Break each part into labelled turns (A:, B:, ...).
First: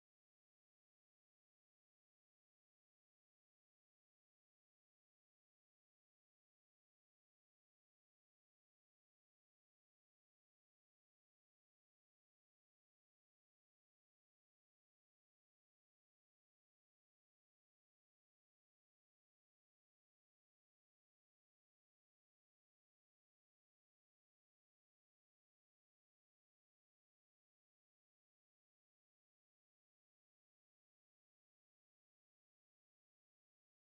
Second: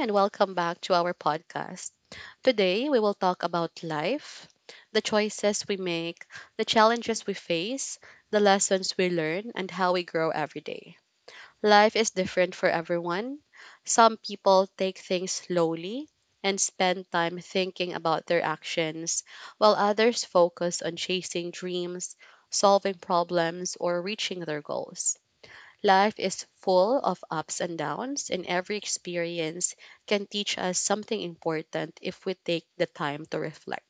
A: and welcome back to our podcast. Today, we will talk about life, the choices we make, the challenges we face, the lessons we learn, and how we grow every day. Life is different for everyone. Some people take things slowly and spend time thinking about their actions, while others focus on chasing dreams, solving problems, or reaching their goals. Life is full of ups and downs, and every experience can teach us something important if we take the time to reflect.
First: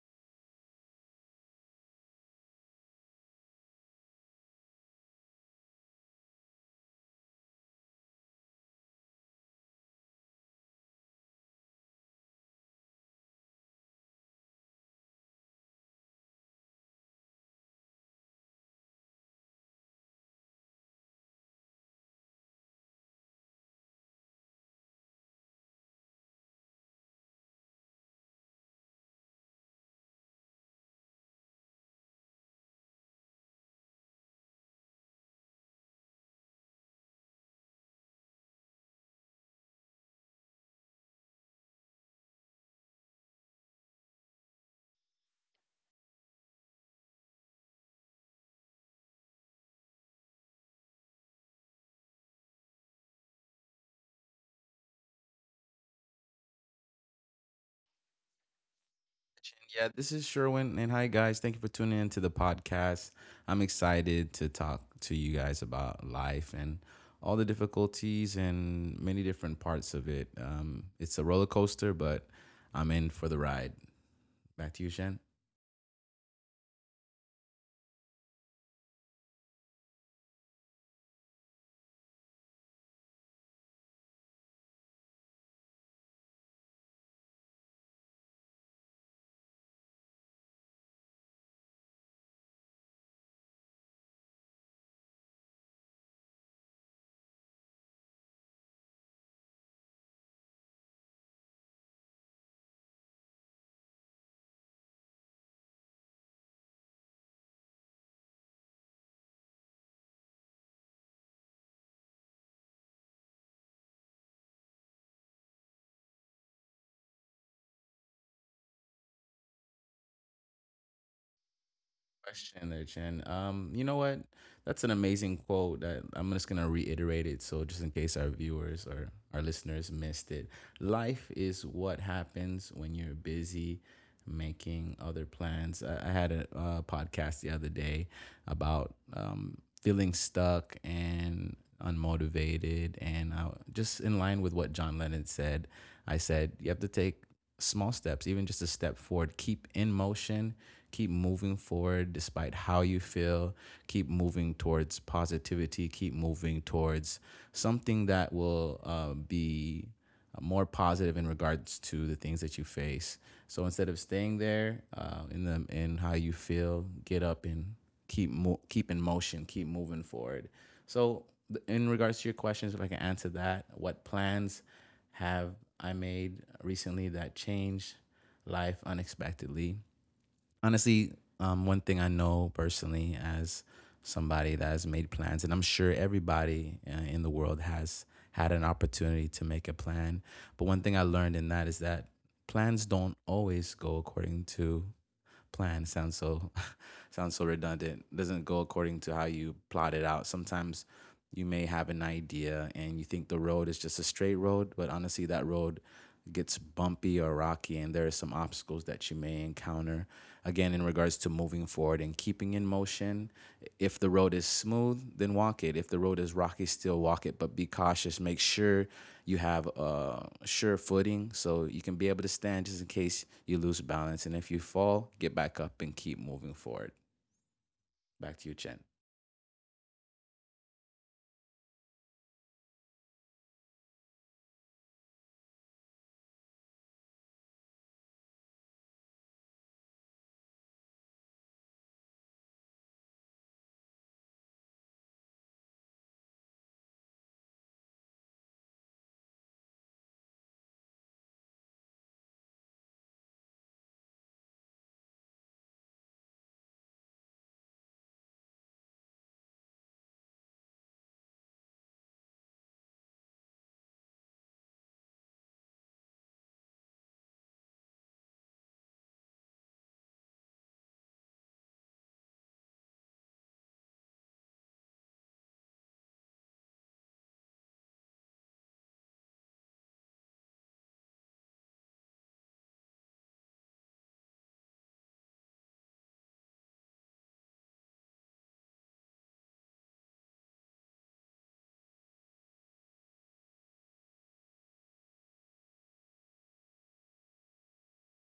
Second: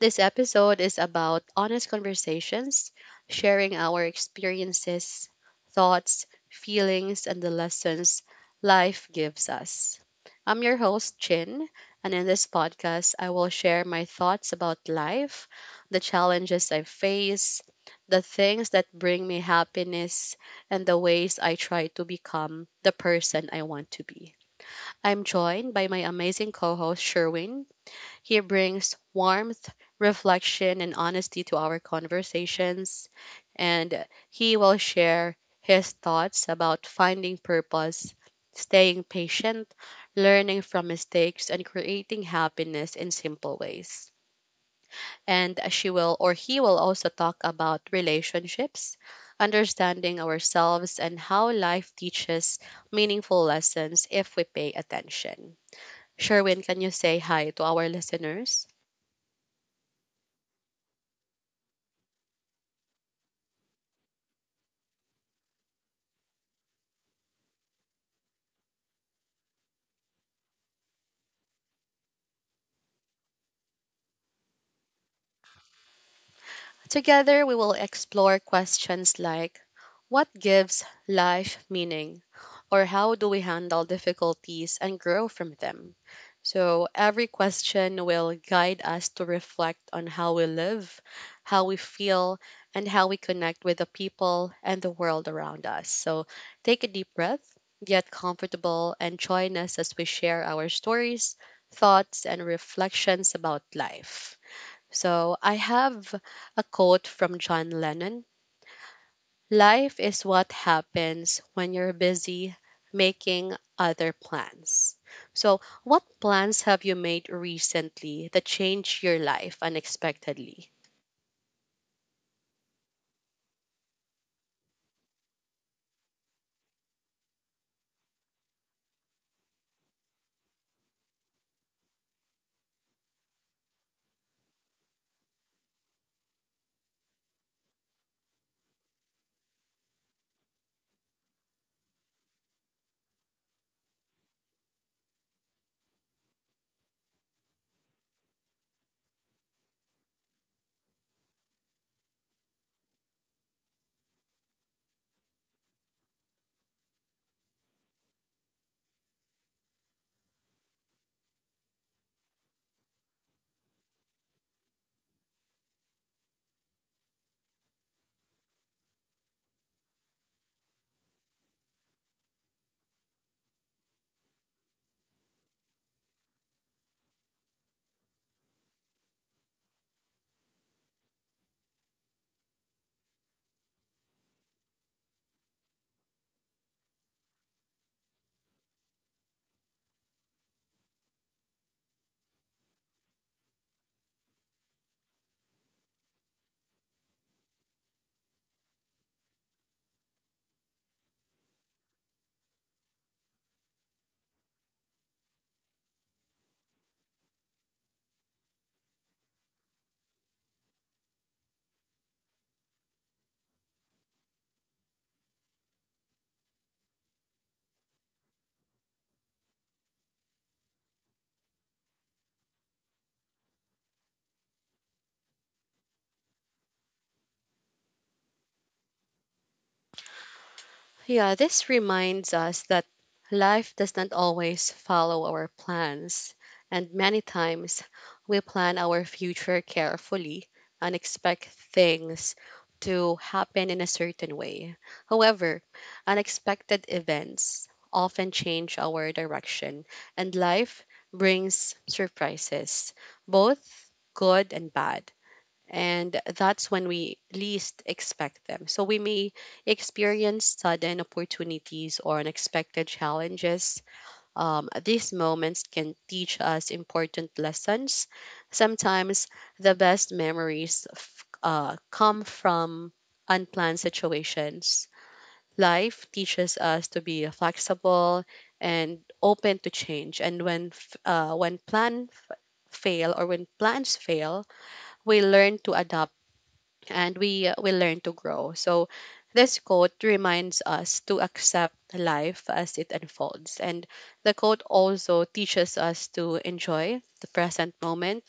A: This episode is about honest conversations, sharing our experiences, thoughts, feelings, and the lessons life gives us. I'm your host, Chin, and in this podcast, I will share my thoughts about life, the challenges I face, the things that bring me happiness, and the ways I try to become the person I want to be. I'm joined by my amazing co host, Sherwin. He brings warmth, reflection, and honesty to our conversations, and he will share his thoughts about finding purpose, staying patient, learning from mistakes, and creating happiness in simple ways. And she will or he will also talk about relationships, understanding ourselves, and how life teaches meaningful lessons if we pay attention. Sherwin, can you say hi to our listeners?
B: Yeah, this is Sherwin. And hi, guys. Thank you for tuning in to the podcast. I'm excited to talk to you guys about life and all the difficulties and many different parts of it. It's a roller coaster, but I'm in for the ride. Back to you, Shen.
A: Together, we will explore questions like what gives life meaning, or how do we handle difficulties and grow from them? So, every question will guide us to reflect on how we live, how we feel, and how we connect with the people and the world around us. So, take a deep breath, get comfortable, and join us as we share our stories, thoughts, and reflections about life. So I have a quote from John Lennon. Life is what happens when you're busy making other plans. So, what plans have you made recently that changed your life unexpectedly?
B: Question there, Chen. You know what? That's an amazing quote that I'm just gonna reiterate it so just in case our viewers or our listeners missed it. Life is what happens when you're busy making other plans. I had a podcast the other day about feeling stuck and unmotivated and just in line with what John Lennon said, I said you have to take small steps, even just a step forward. Keep in motion, keep moving forward despite how you feel, keep moving towards positivity, keep moving towards something that will be more positive in regards to the things that you face. So instead of staying there in the in how you feel, get up and keep in motion, keep moving forward. So in regards to your questions, if I can answer that, what plans have I made recently that changed life unexpectedly? Honestly, one thing I know personally as somebody that has made plans, and I'm sure everybody in the world has had an opportunity to make a plan. But one thing I learned in that is that plans don't always go according to plan sounds so sounds so redundant. Doesn't go according to how you plot it out. Sometimes you may have an idea and you think the road is just a straight road, but honestly that road gets bumpy or rocky and there are some obstacles that you may encounter again in regards to moving forward and keeping in motion. If the road is smooth, then walk it. If the road is rocky, still walk it, but be cautious. Make sure you have a sure footing, so you can be able to stand just in case you lose balance. And if you fall, get back up and keep moving forward. Back to you, Chen.
A: Yeah, this reminds us that life does not always follow our plans, and many times we plan our future carefully and expect things to happen in a certain way. However, unexpected events often change our direction, and life brings surprises, both good and bad, and that's when we least expect them. So we may experience sudden opportunities or unexpected challenges. These moments can teach us important lessons. Sometimes the best memories come from unplanned situations. Life teaches us to be flexible and open to change. And when fail or when plans fail, we learn to adapt and we will learn to grow. So this quote reminds us to accept life as it unfolds. And the quote also teaches us to enjoy the present moment.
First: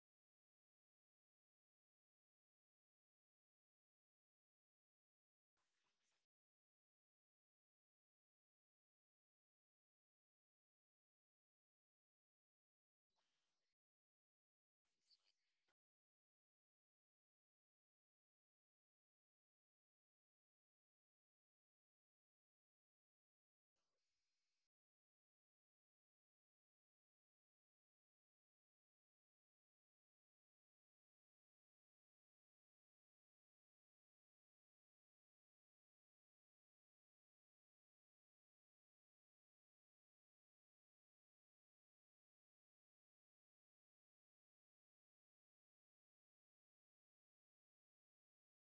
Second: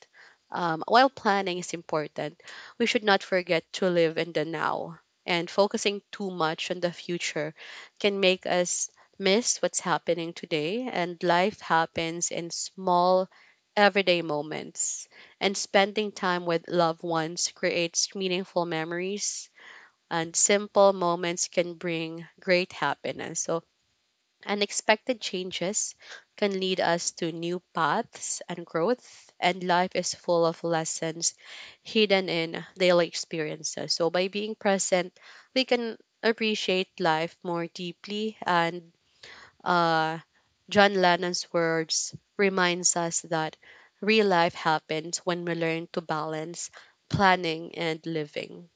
A: While planning is important, we should not forget to live in the now. And focusing too much on the future can make us miss what's happening today. And life happens in small, everyday moments, and spending time with loved ones creates meaningful memories, and simple moments can bring great happiness. So, unexpected changes can lead us to new paths and growth, and life is full of lessons hidden in daily experiences. So, by being present, we can appreciate life more deeply and uh, John Lennon's words reminds us that real life happens when we learn to balance planning and living.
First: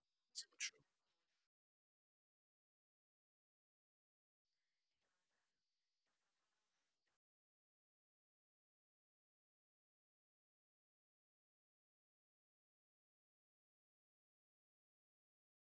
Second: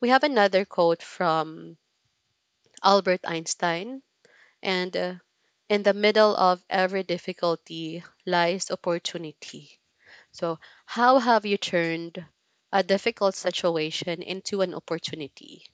A: We have another quote from Albert Einstein, and in the middle of every difficulty lies opportunity. So, how have you turned a difficult situation into an opportunity?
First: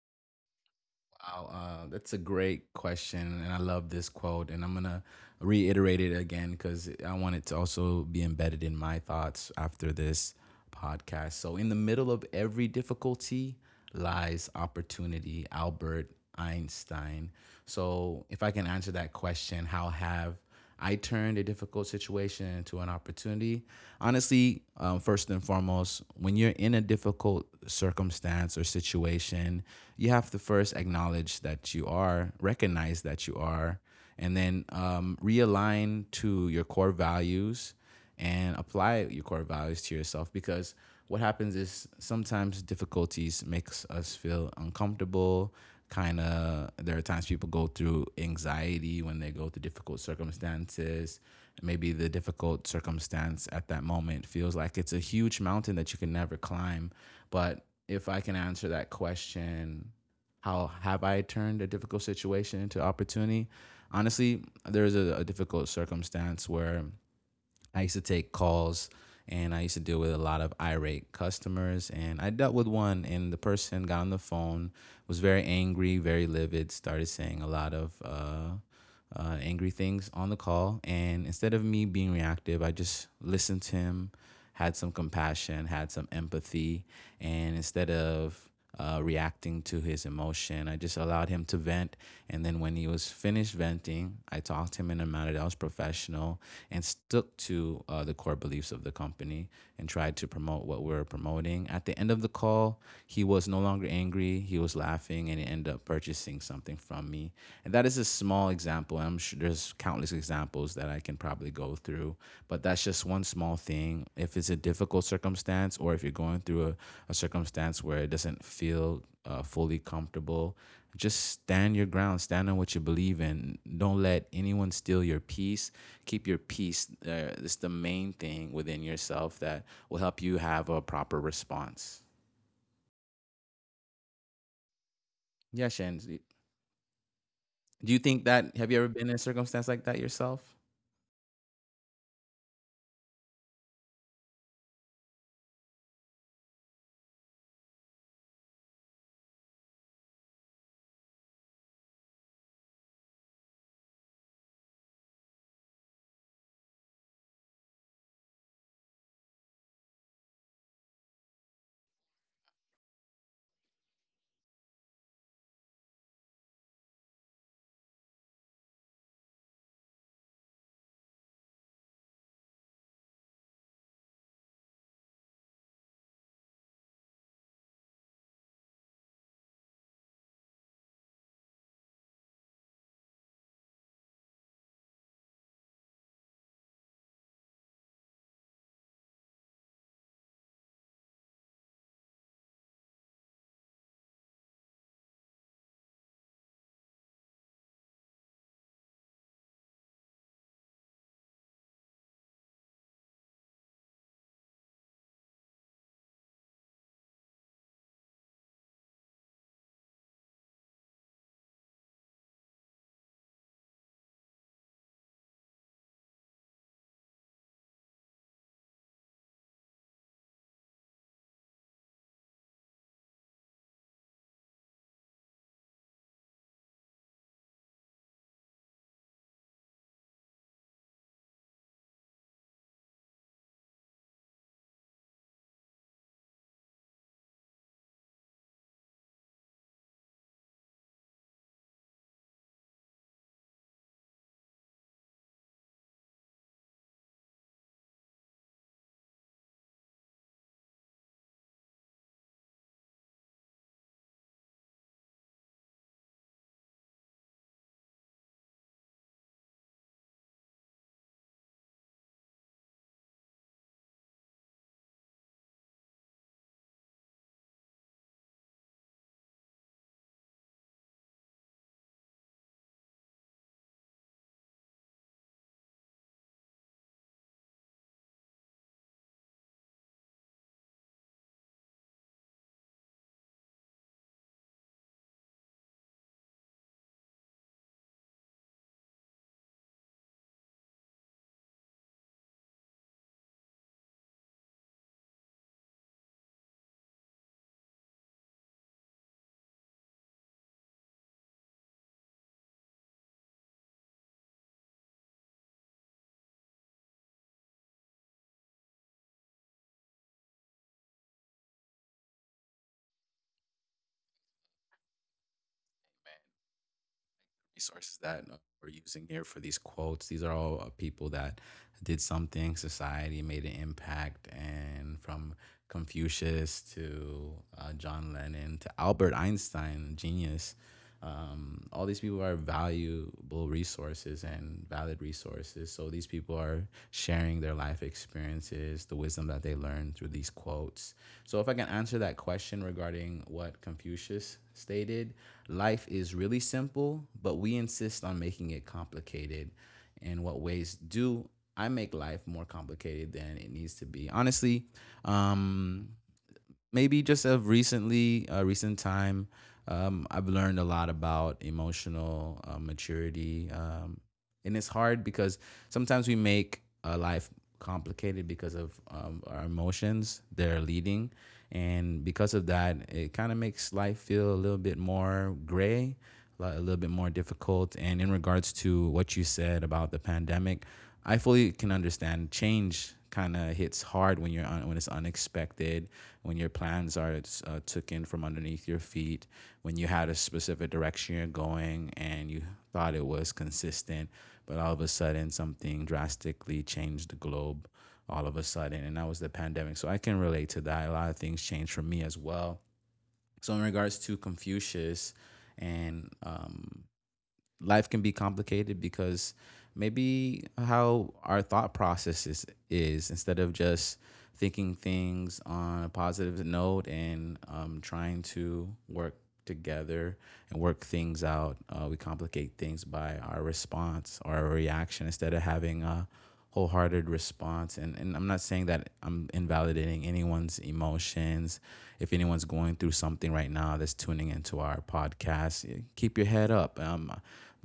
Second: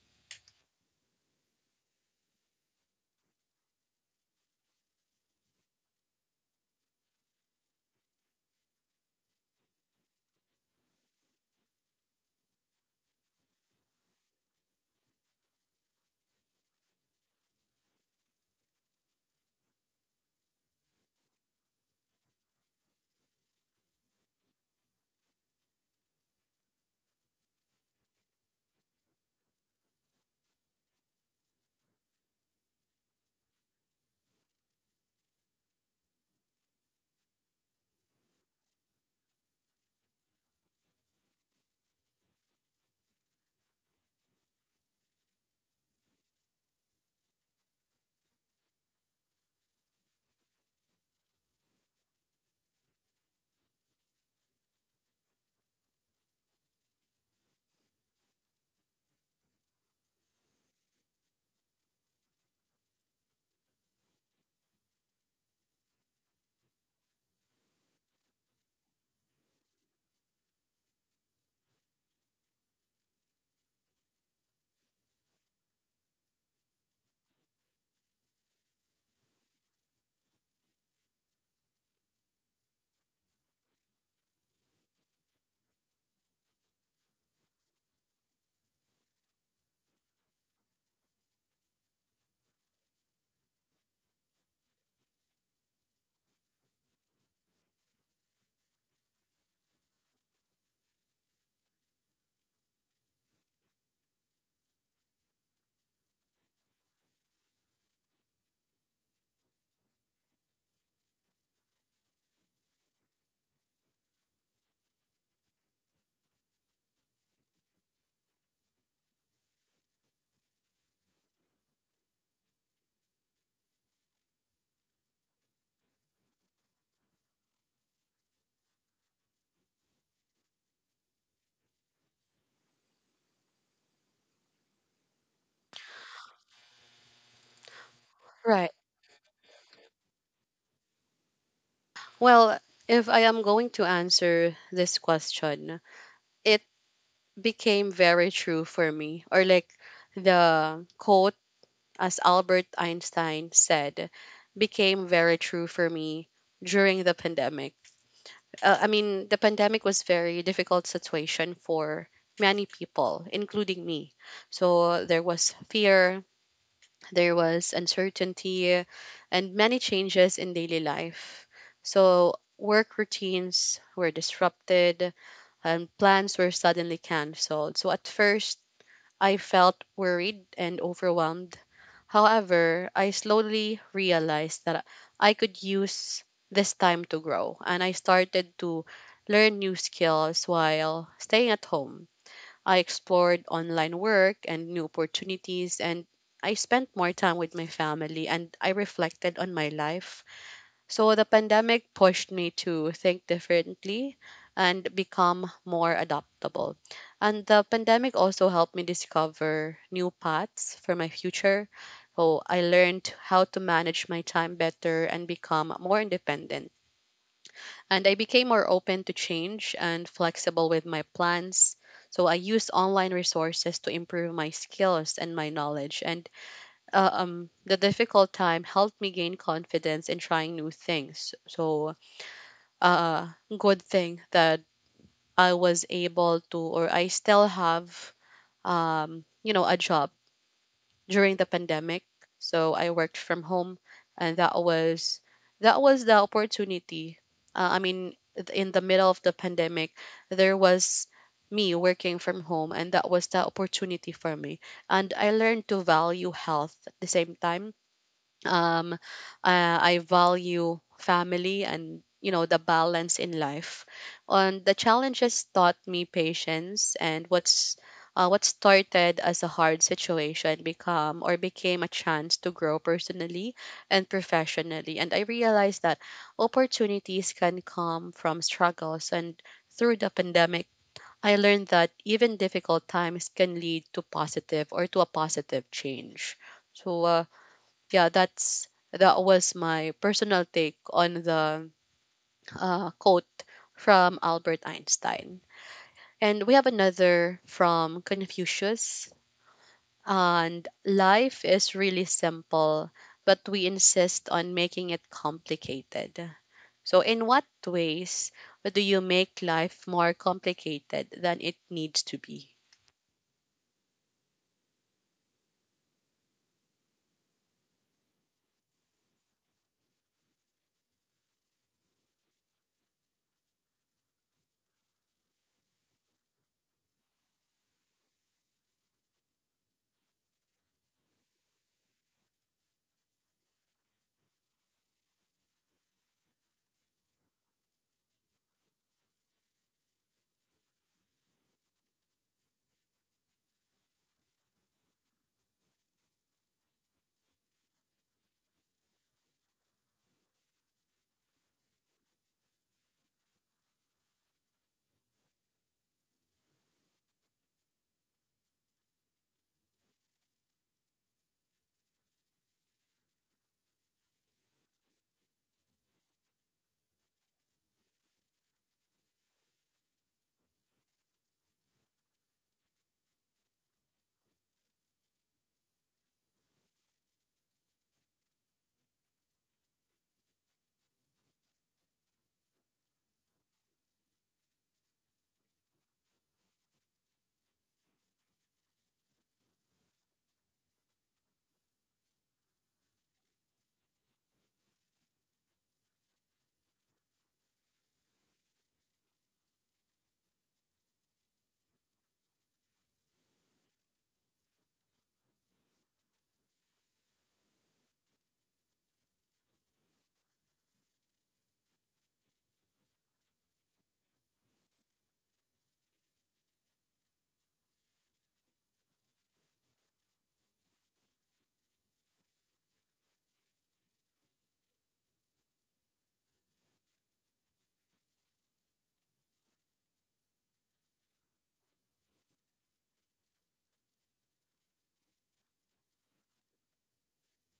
B: Wow, that's a great question, and I love this quote. And I'm gonna reiterate it again because I want it to also be embedded in my thoughts after this podcast. So, in the middle of every difficulty lies opportunity, Albert Einstein. So, if I can answer that question, how have I turned a difficult situation into an opportunity. Honestly, first and foremost, when you're in a difficult circumstance or situation, you have to first acknowledge that you are, recognize that you are, and then realign to your core values and apply your core values to yourself, because what happens is sometimes difficulties makes us feel uncomfortable. Kind of, there are times people go through anxiety when they go through difficult circumstances. Maybe the difficult circumstance at that moment feels like it's a huge mountain that you can never climb. But if I can answer that question, how have I turned a difficult situation into opportunity? Honestly, there was a difficult circumstance where I used to take calls and I used to deal with a lot of irate customers. And I dealt with one, and the person got on the phone, was very angry, very livid, started saying a lot of angry things on the call. And instead of me being reactive, I just listened to him, had some compassion, had some empathy, and instead of reacting to his emotion, I just allowed him to vent. And then when he was finished venting, I talked to him in a manner that was professional and stuck to the core beliefs of the company, and tried to promote what we were promoting. At the end of the call, he was no longer angry. He was laughing and he ended up purchasing something from me. And that is a small example. I'm sure there's countless examples that I can probably go through, but that's just one small thing. If it's a difficult circumstance or if you're going through a circumstance where it doesn't feel fully comfortable, just stand your ground, stand on what you believe in. Don't let anyone steal your peace, keep your peace. It's the main thing within yourself that will help you have a proper response. Yeah, Shen. Do you think that? Have
A: Right.
B: you ever been in a circumstance like that yourself?
A: Well, if I am going to answer this question, it became very true for me, or like the quote as Albert Einstein said became very true for me during the pandemic. I mean, the pandemic was very difficult situation for many people, including me. So there was fear, there was uncertainty, and many changes in daily life. So work routines were disrupted and plans were suddenly canceled. So at first I felt worried and overwhelmed. However, I slowly realized that I could use this time to grow, and I started to learn new skills while staying at home. I explored online work and new opportunities, and I spent more time with my family and I reflected on my life. So the pandemic pushed me to think differently and become more adaptable. And the pandemic also helped me discover new paths for my future. So I learned how to manage my time better and become more independent. And I became more open to change and flexible with my plans. So I used online resources to improve my skills and my knowledge. And the difficult time helped me gain confidence in trying new things. So uh good thing that I was able to, or I still have, you know, a job during the pandemic. So I worked from home, and that was the opportunity. I mean in the middle of the pandemic there was me working from home, and that was the opportunity for me, and I learned to value health at the same time. um I value family and, you know, the balance in life. And the challenges taught me patience, and what's what started as a hard situation become or became a chance to grow personally and professionally. And I realized that opportunities can come from struggles, and through the pandemic I learned that even difficult times can lead to positive, or to a positive change. So yeah, that's that was my personal take on the quote from Albert Einstein. And we have another from Confucius. And life is really simple, but we insist on making it complicated. So, in what ways do you make life more complicated than it needs to be?
B: Man, resources that we're using here for these quotes. These are all people that did something, society made an impact, and from Confucius to John Lennon to Albert Einstein, genius. All these people are valuable resources and valid resources. So these people are sharing their life experiences, the wisdom that they learn through these quotes. So if I can answer that question regarding what Confucius stated, life is really simple, but we insist on making it complicated. In what ways do I make life more complicated than it needs to be? Honestly, um, maybe just of recently, recent time, I've learned a lot about emotional maturity. And it's hard because sometimes we make life complicated because of our emotions they're leading, and because of that, it kind of makes life feel a little bit more gray, a little bit more difficult. And in regards to what you said about the pandemic, I fully can understand change kind of hits hard when when it's unexpected, when your plans are taken from underneath your feet, when you had a specific direction you're going and you thought it was consistent, but all of a sudden something drastically changed the globe all of a sudden, and that was the pandemic. So I can relate to that. A lot of things changed for me as well. So in regards to Confucius, and life can be complicated because maybe how our thought processes is instead of just thinking things on a positive note and trying to work together and work things out, we complicate things by our response or our reaction instead of having a wholehearted response. And I'm not saying that I'm invalidating anyone's emotions. If anyone's going through something right now that's tuning into our podcast, keep your head up.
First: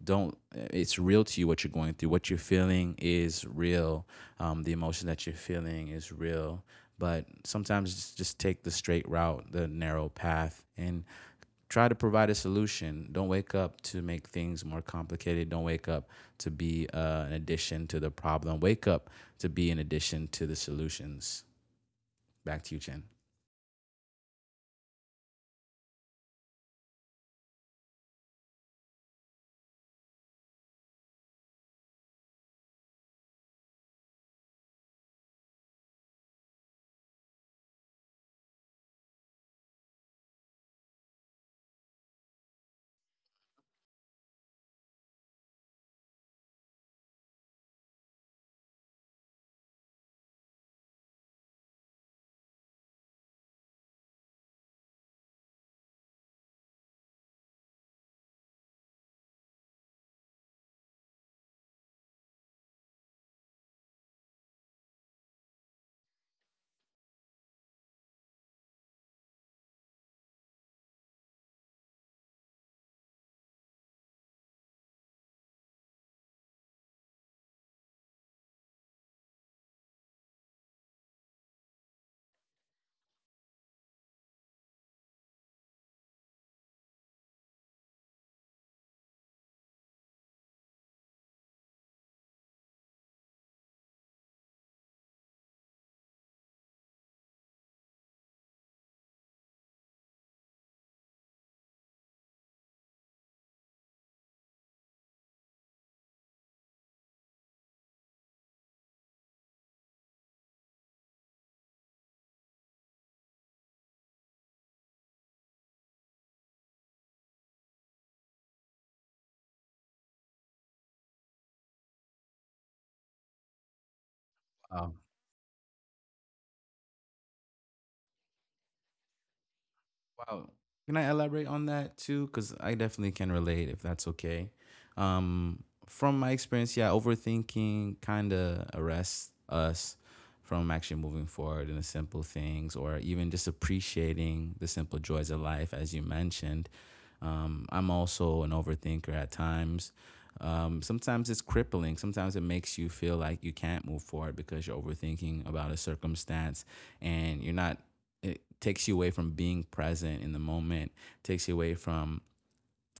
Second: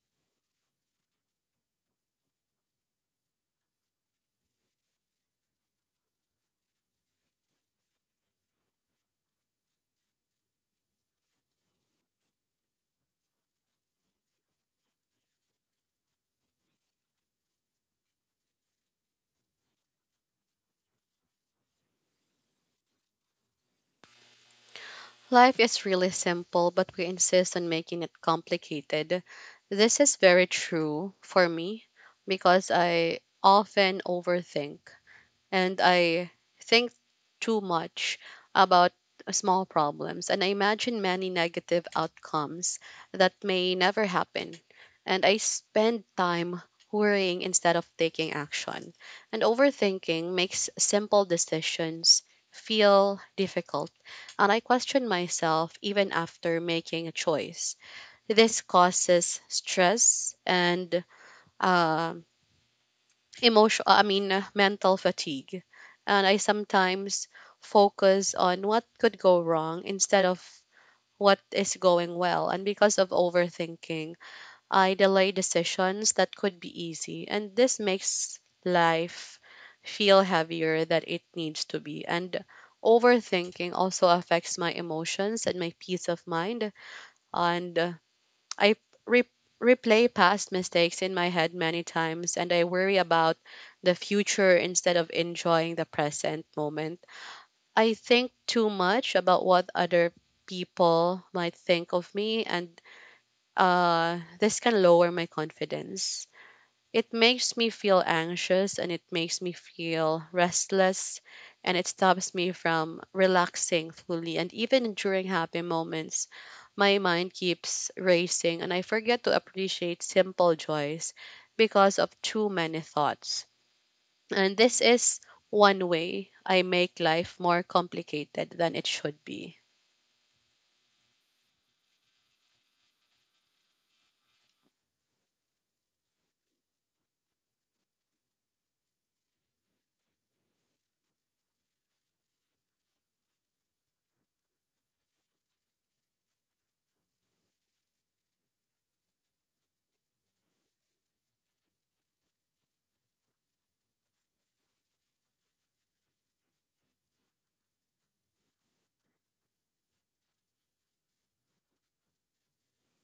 B: Don't it's real to you. What you're going through, what you're feeling is real. The emotion that you're feeling is real, but sometimes just take the straight route, the narrow path, and try to provide a solution. Don't wake up to make things more complicated. Don't wake up to be an addition to the problem. Wake up to be an addition to the solutions. Back to you, Chen.
A: Life is really simple, but we insist on making it complicated. This is very true for me because I often overthink, and I think too much about small problems, and I imagine many negative outcomes that may never happen. And I spend time worrying instead of taking action. And overthinking makes simple decisions feel difficult. And I question myself even after making a choice. This causes stress and um emotional, I mean mental fatigue. And I sometimes focus on what could go wrong instead of what is going well, and because of overthinking I delay decisions that could be easy, and this makes life feel heavier than it needs to be. And overthinking also affects my emotions and my peace of mind, and I re- replay past mistakes in my head many times, and I worry about the future instead of enjoying the present moment. I think too much about what other people might think of me, and this can lower my confidence. It makes me feel anxious and it makes me feel restless, and it stops me from relaxing fully. And even during happy moments, my mind keeps racing and I forget to appreciate simple joys because of too many thoughts. And this
B: Wow.
A: is one way I make life more complicated than it should be.
B: Wow. Can I elaborate on that too? Because I definitely can relate if that's okay. From my experience, yeah, overthinking kind of arrests us from actually moving forward in the simple things or even just appreciating the simple joys of life, as you mentioned. I'm also an overthinker at times. Sometimes it's crippling. Sometimes it makes you feel like you can't move forward because you're overthinking about a circumstance and you're not, it takes you away from being present in the moment, takes you away from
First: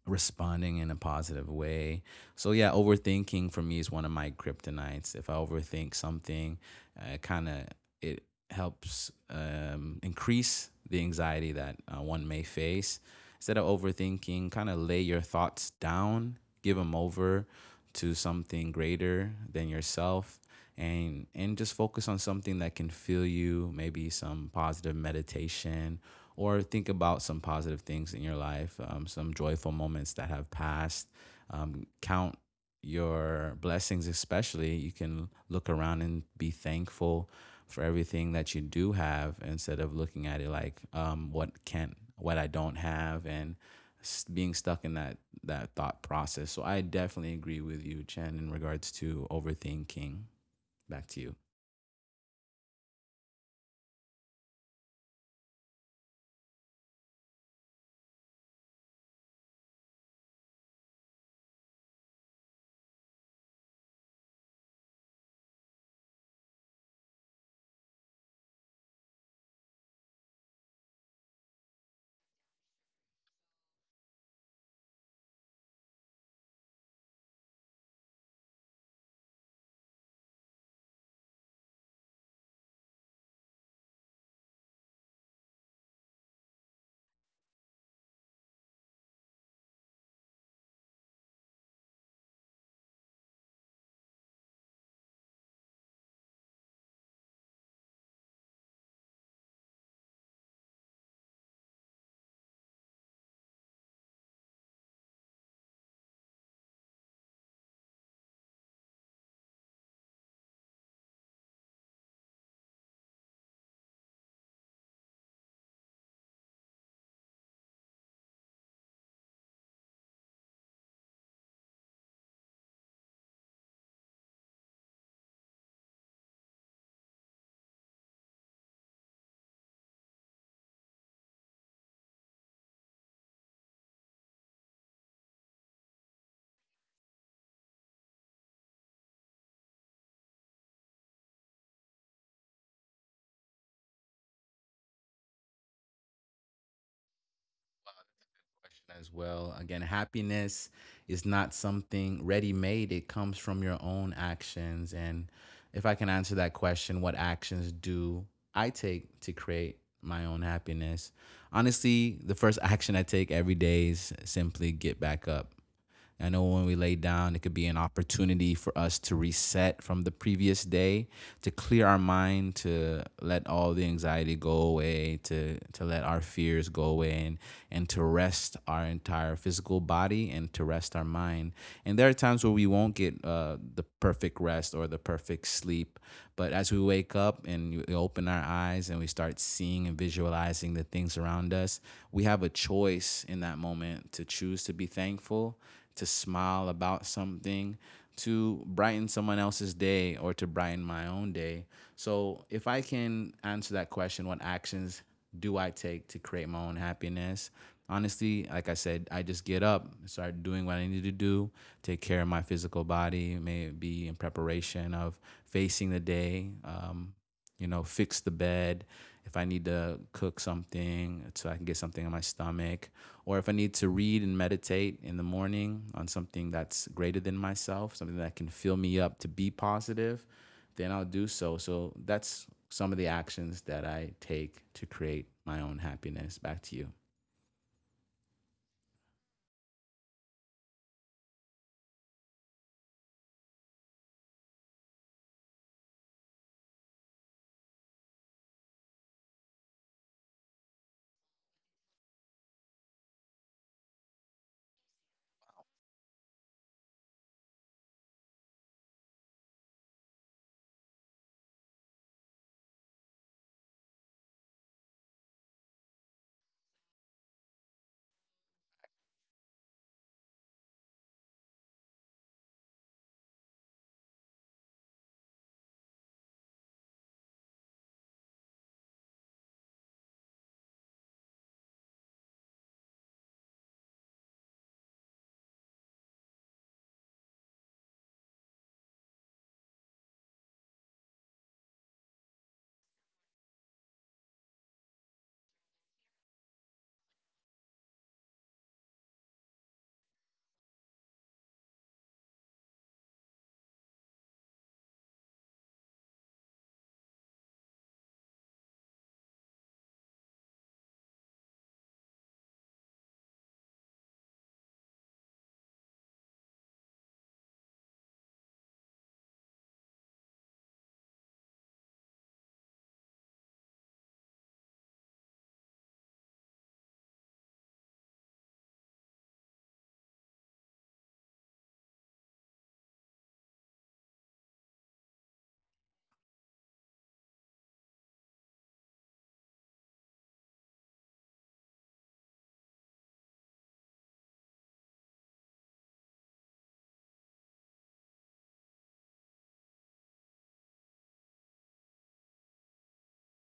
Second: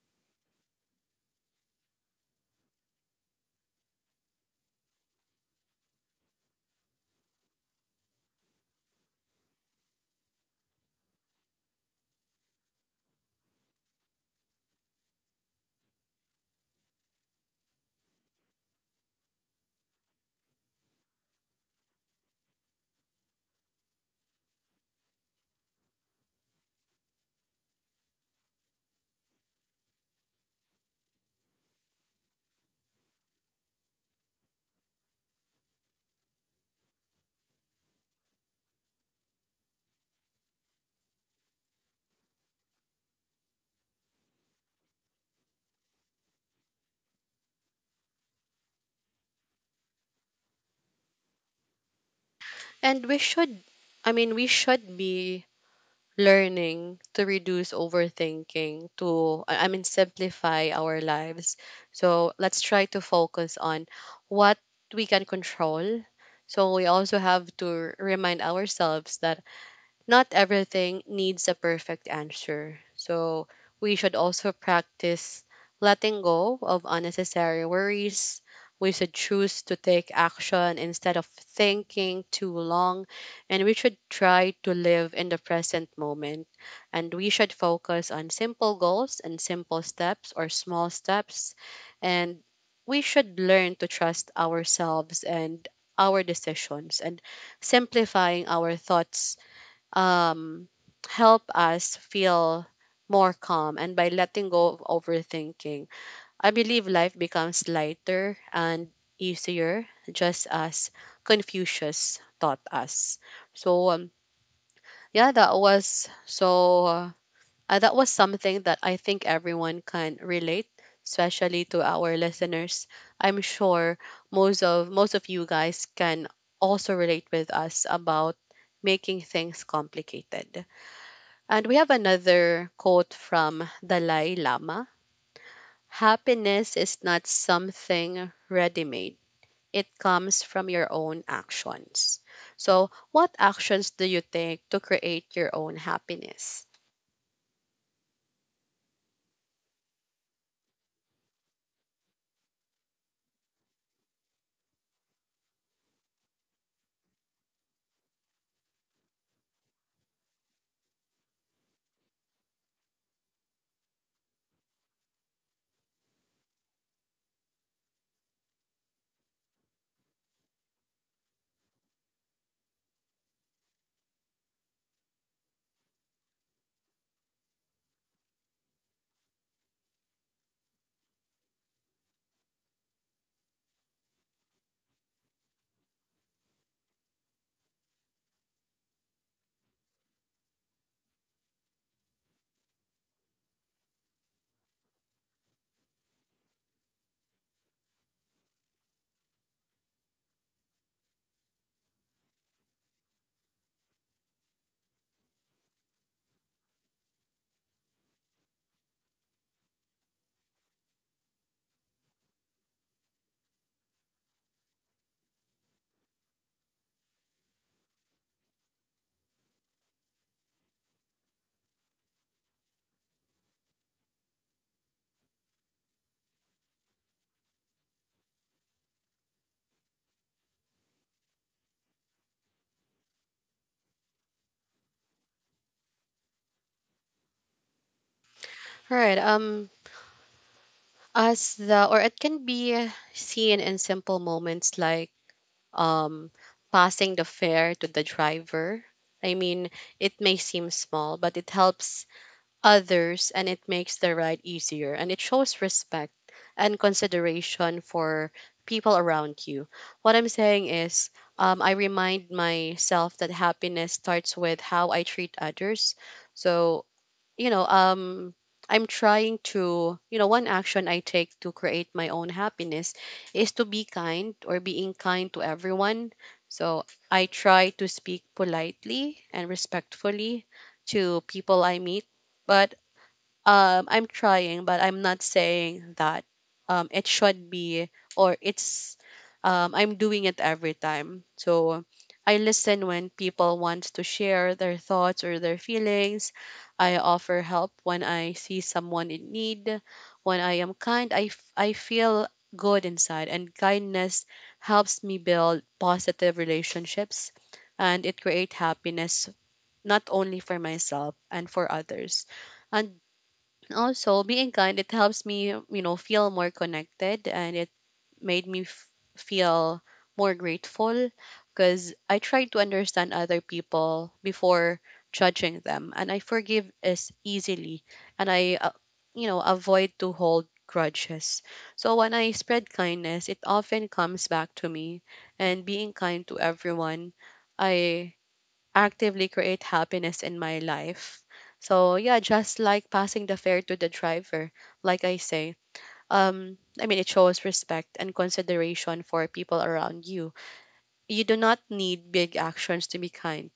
B: responding in a positive way. So yeah, overthinking for me is one of my kryptonites. If I overthink something, kind of it helps increase the anxiety that one may face. Instead of overthinking, kind of lay your thoughts down, give them over to something greater than yourself. And just focus on something that can fill you, maybe some positive meditation or think about some positive things in your life, some joyful moments that have passed. Count your blessings, especially. You can look around and be thankful for everything that you do have instead of looking at it like what I don't have, and being stuck in that thought process. So I definitely agree with you, Chen, in regards to overthinking. Back to you.
A: And we should, I mean, we should be learning to reduce overthinking to I mean simplify our lives. So let's try to focus on what we can control. So we also have to remind ourselves that not everything needs a perfect answer. So we should also practice letting go of unnecessary worries. We should choose to take action instead of thinking too long. And we should try to live in the present moment. And we should focus on simple goals and simple steps or small steps. And we should learn to trust ourselves and our decisions, and simplifying our thoughts um, help us feel more calm, and by letting go of overthinking I believe life becomes lighter and easier, just as Confucius taught us. So yeah, that was so that was something that I think everyone can relate, especially to our listeners. I'm sure most of you guys can also relate with us about making things complicated. And we have another quote from Dalai Lama. Happiness is not something ready made, it comes from your own actions. So, what actions do you take to create your own happiness?
B: Question as well. Again, happiness is not something ready made, it comes from your own actions. And if I can answer that question, what actions do I take to create my own happiness? Honestly, the first action I take every day is simply get back up. I know when we lay down, it could be an opportunity for us to reset from the previous day, to clear our mind, to let all the anxiety go away, to let our fears go away, and to rest our entire physical body and to rest our mind. And there are times where we won't get the perfect rest or the perfect sleep. But as we wake up and we open our eyes and we start seeing and visualizing the things around us, we have a choice in that moment to choose to be thankful, to smile about something, to brighten someone else's day, or to brighten my own day. So, if I can answer that question, what actions do I take to create my own happiness? Honestly, like I said, I just get up, start doing what I need to do, take care of my physical body, maybe in preparation of facing the day. Fix the bed, if I need to cook something so I can get something in my stomach, or if I need to read and meditate in the morning on something that's greater than myself, something that can fill me up to be positive, then I'll do so. So that's some of the actions that I take to create my own happiness. Back to you.
A: All right. As the, or it can be seen in simple moments like um, passing the fare to the driver. I mean, it may seem small, but it helps others and it makes the ride easier, and it shows respect and consideration for people around you. What I'm saying is, I remind myself that happiness starts with how I treat others. So, you know, I'm trying to, you know, one action I take to create my own happiness is to be kind, or being kind to everyone. So I try to speak politely and respectfully to people I meet, but I'm trying, but I'm not saying that it should be or it's I'm doing it every time. So I listen when people want to share their thoughts or their feelings. I offer help when I see someone in need. When I am kind, I feel good inside, and kindness helps me build positive relationships and it create happiness, not only for myself and for others. And also, being kind, it helps me, feel more connected, and it made me f- feel more grateful, because I try to understand other people before judging them, and I forgive as easily, and I avoid to hold grudges. So when I spread kindness, it often comes back to me, and being kind to everyone, I actively create happiness in my life. So yeah, just like passing the fare to the driver, like I say, I mean, it shows respect and consideration for people around you. You do not need big actions to be kind.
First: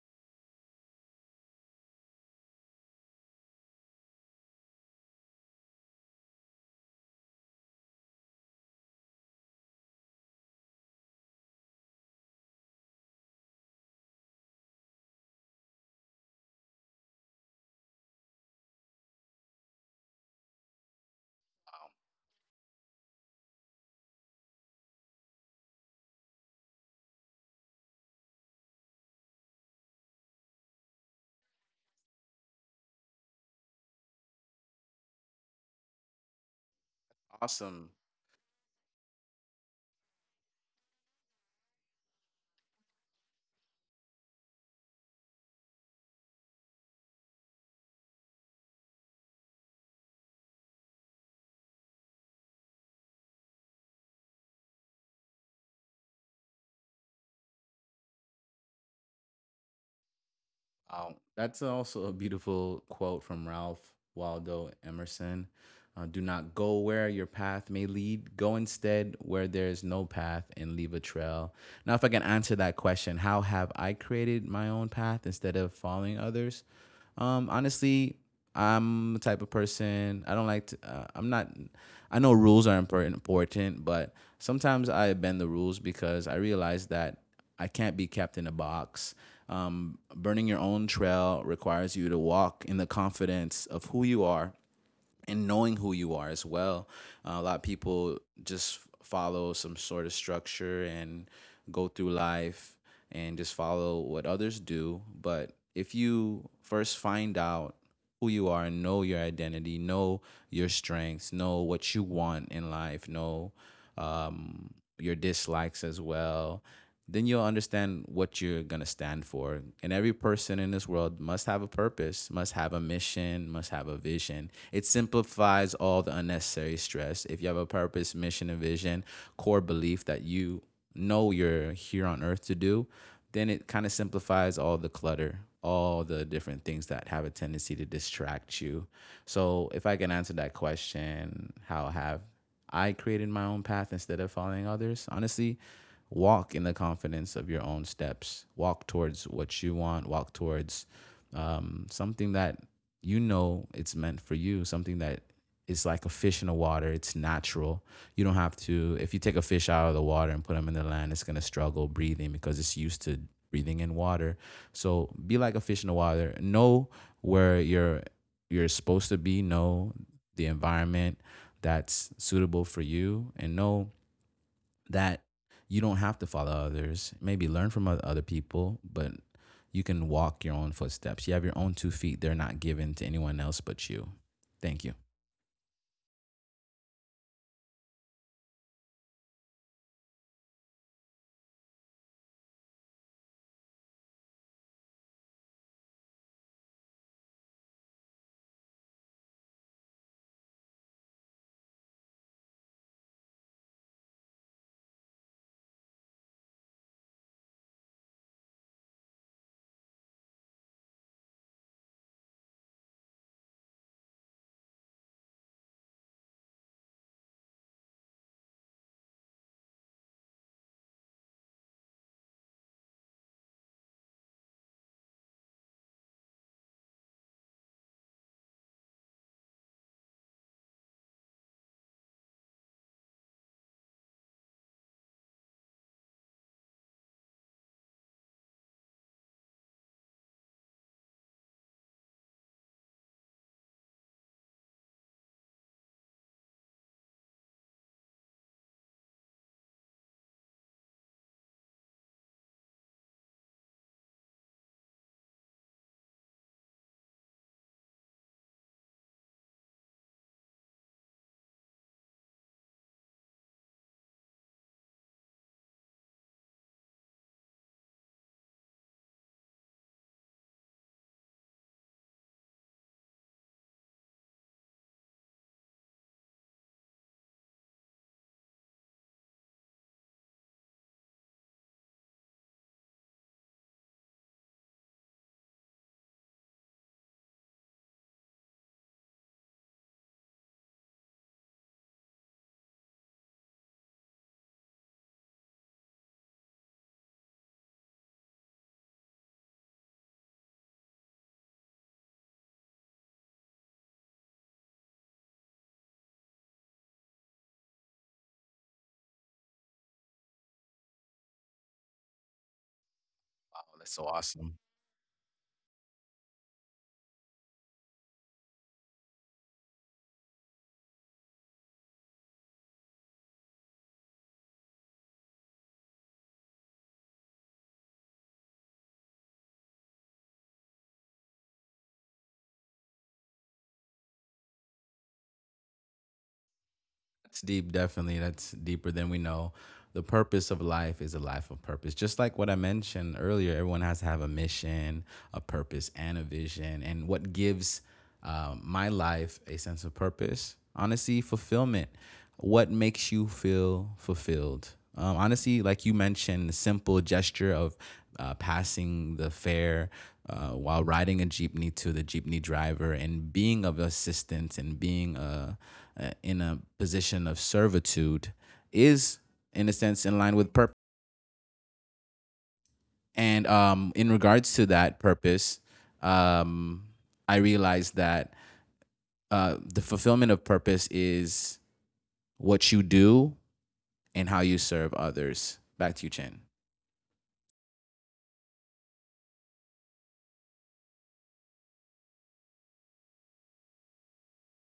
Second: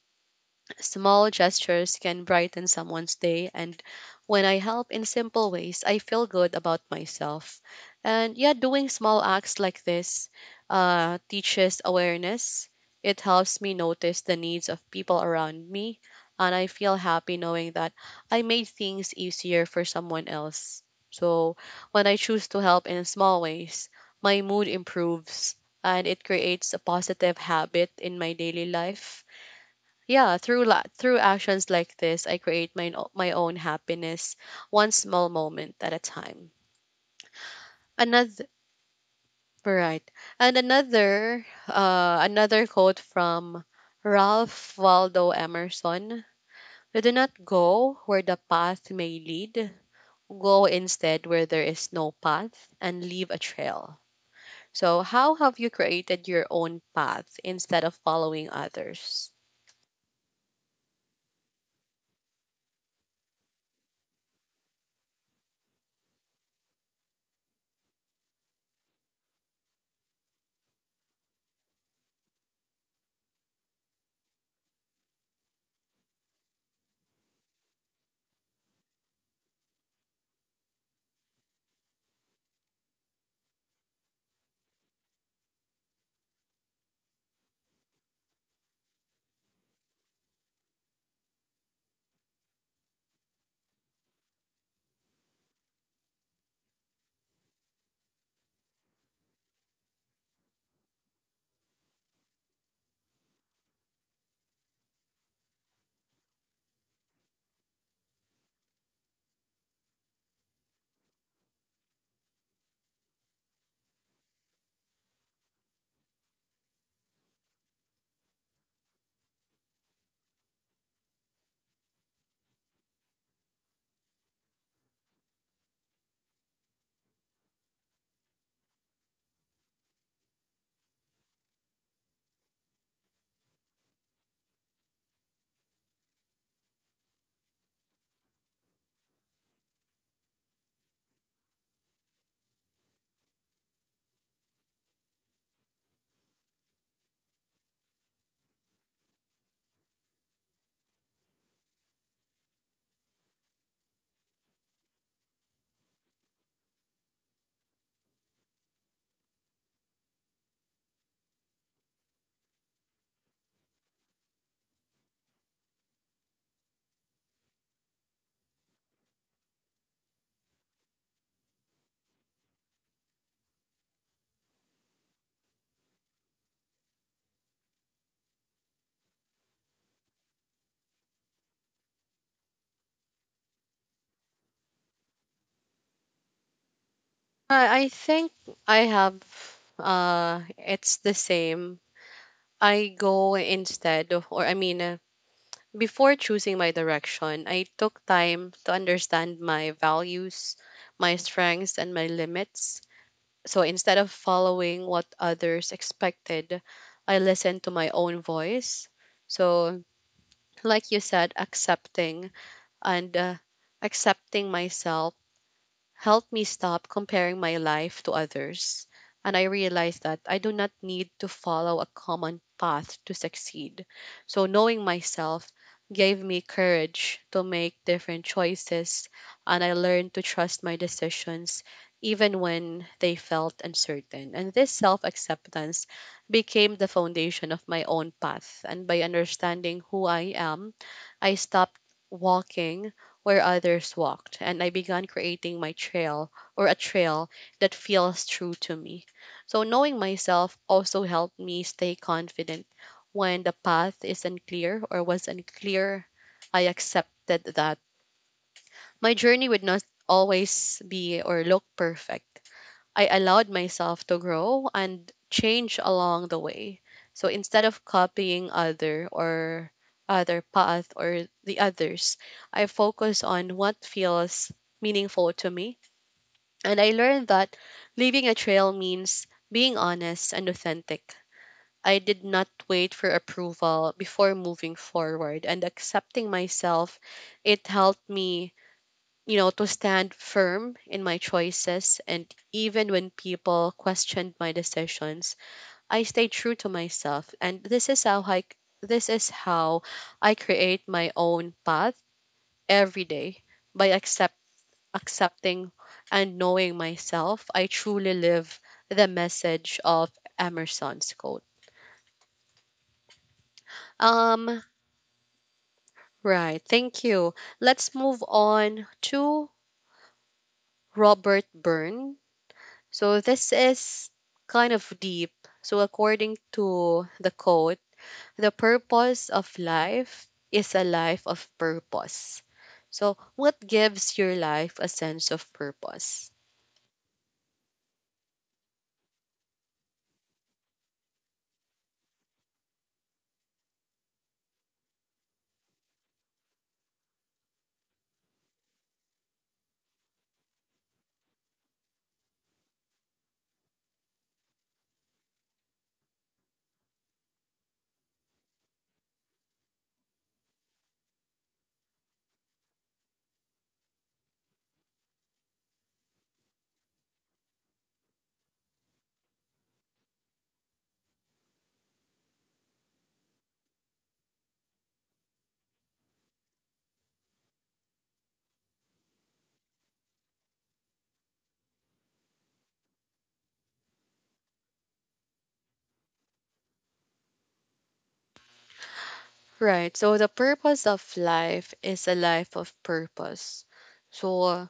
A: Small gestures can brighten someone's day, and when I help in simple ways, I feel good about myself. And yeah, doing small acts like this teaches awareness. It helps me notice the needs of people around me, and I feel happy knowing that I made things easier for someone else. So when I choose to help in small ways, my mood improves and it creates a positive habit in my daily life. Yeah, through through actions like this, I create my own happiness, one small moment at a time.
B: Awesome.
A: Another right, and another another quote from Ralph Waldo Emerson: "We do not go where the path may lead; go instead where there is no path, and leave a trail." So, how have you created your own path instead of following others?
B: Wow. That's also a beautiful quote from Ralph Waldo Emerson. Do not go where your path may lead. Go instead where there is no path and leave a trail. Now, if I can answer that question, how have I created my own path instead of following others? Honestly, I'm the type of person I don't like to. I'm not. I know rules are important, but sometimes I bend the rules because I realize that I can't be kept in a box. Burning your own trail requires you to walk in the confidence of who you are and knowing who you are as well. A lot of people just follow some sort of structure and go through life and just follow what others do. But if you first find out who you are, know your identity, know your strengths, know what you want in life, know um, your dislikes as well, then you'll understand what you're going to stand for. And every person in this world must have a purpose, must have a mission, must have a vision. It simplifies all the unnecessary stress. If you have a purpose, mission, and vision, core belief that you know you're here on earth to do, then it kind of simplifies all the clutter, all the different things that have a tendency to distract you. So, if I can answer that question, how have I created my own path instead of following others? Honestly, walk in the confidence of your own steps. Walk towards what you want. Walk towards something that you know it's meant for you. Something that is like a fish in the water. It's natural. You don't have to. If you take a fish out of the water and put them in the land, it's gonna struggle breathing because it's used to breathing in water. So be like a fish in the water. Know where you're supposed to be. Know the environment that's suitable for you and know that you don't have to follow others. Maybe learn from other people, but you can walk your own footsteps. You have your own 2 feet. They're not given to anyone else but you. Thank you.
A: I think I have, it's the same. I go instead of, or I mean, before choosing my direction, I took time to understand my values, my strengths, and my limits. So instead of following what others expected, I listened to my own voice. So, like you said, accepting and accepting myself helped me stop comparing my life to others, and I realized that I do not need to follow a common path to succeed. So, knowing myself gave me courage to make different choices, and I learned to trust my decisions even when they felt uncertain. And this self acceptance became the foundation of my own path. And by understanding who I am, I stopped walking where others walked, and I began creating my trail, or a trail that feels true to me. So, knowing myself also helped me stay confident when the path is unclear, or was unclear. I accepted that my journey would not always be or look perfect. I allowed myself to grow and change along the way. So instead of copying other, or other path, or the others, I focus on what feels meaningful to me. And I learned that leaving a trail means being honest and authentic. I did not wait for approval before moving forward, and accepting myself, it helped me, to stand firm in my choices. And even when people questioned my decisions, I stayed true to myself. And this is this is how I create my own path every day by accepting and knowing myself. I truly live the message of Emerson's quote.
B: Oh, that's so awesome.
A: Um, right. Thank you. Let's move on to Robert Burns. So this is kind of deep. So according to the quote, the purpose of life is a life of purpose. So what gives your life a sense of purpose?
B: It's deep, definitely. That's deeper than we know. The purpose of life is a life of purpose. Just like what I mentioned earlier, everyone has to have a mission, a purpose, and a vision. And what gives my life a sense of purpose? Honestly, fulfillment. What makes you feel fulfilled? Honestly, like you mentioned, the simple gesture of passing the fare while riding a jeepney to the jeepney driver and being of assistance and being in a position of servitude is, in a sense, in line with purpose. And in regards to that purpose, um, I realized that the fulfillment of purpose is what you do and how you serve others. Back to you, Chen.
A: Right. So the purpose of life is a life of purpose. So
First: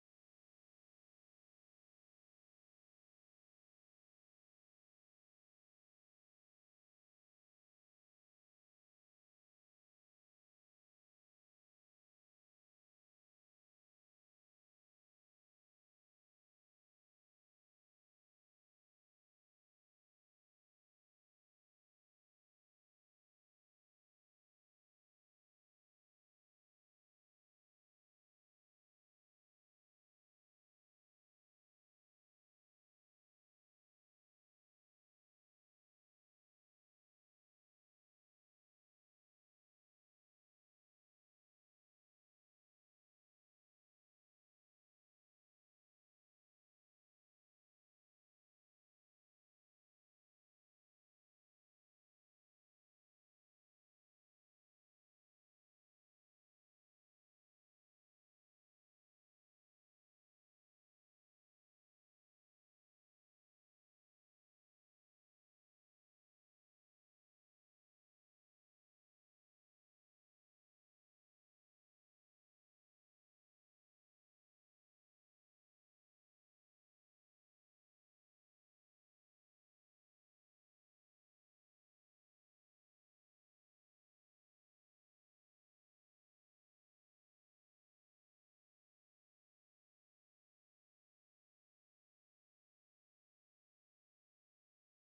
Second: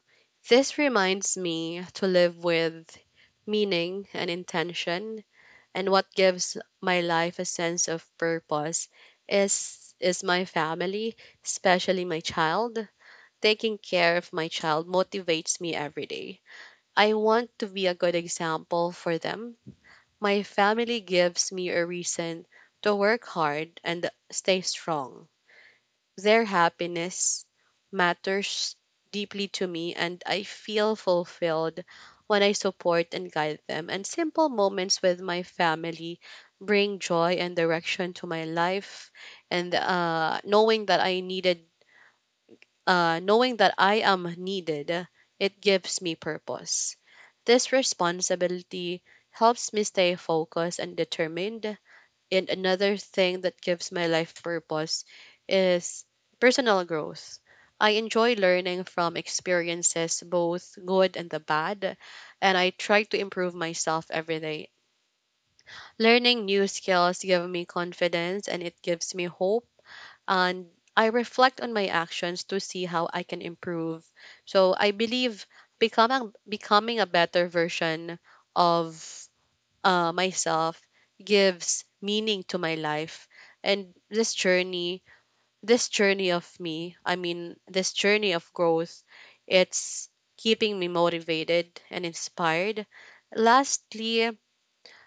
A: this reminds me to live with meaning and intention, and what gives my life a sense of purpose is my family, especially my child. Taking care of my child motivates me every day. I want to be a good example for them. My family gives me a reason to work hard and stay strong. Their happiness matters deeply to me, and I feel fulfilled when I support and guide them. And simple moments with my family bring joy and direction to my life. And knowing that I am needed, it gives me purpose. This responsibility helps me stay focused and determined, and another thing that gives my life purpose is personal growth. I enjoy learning from experiences, both good and the bad, and I try to improve myself every day. Learning new skills give me confidence and it gives me hope, and I reflect on my actions to see how I can improve. So I believe becoming a better version of, myself gives meaning to my life, and this journey of growth, it's keeping me motivated and inspired. Lastly,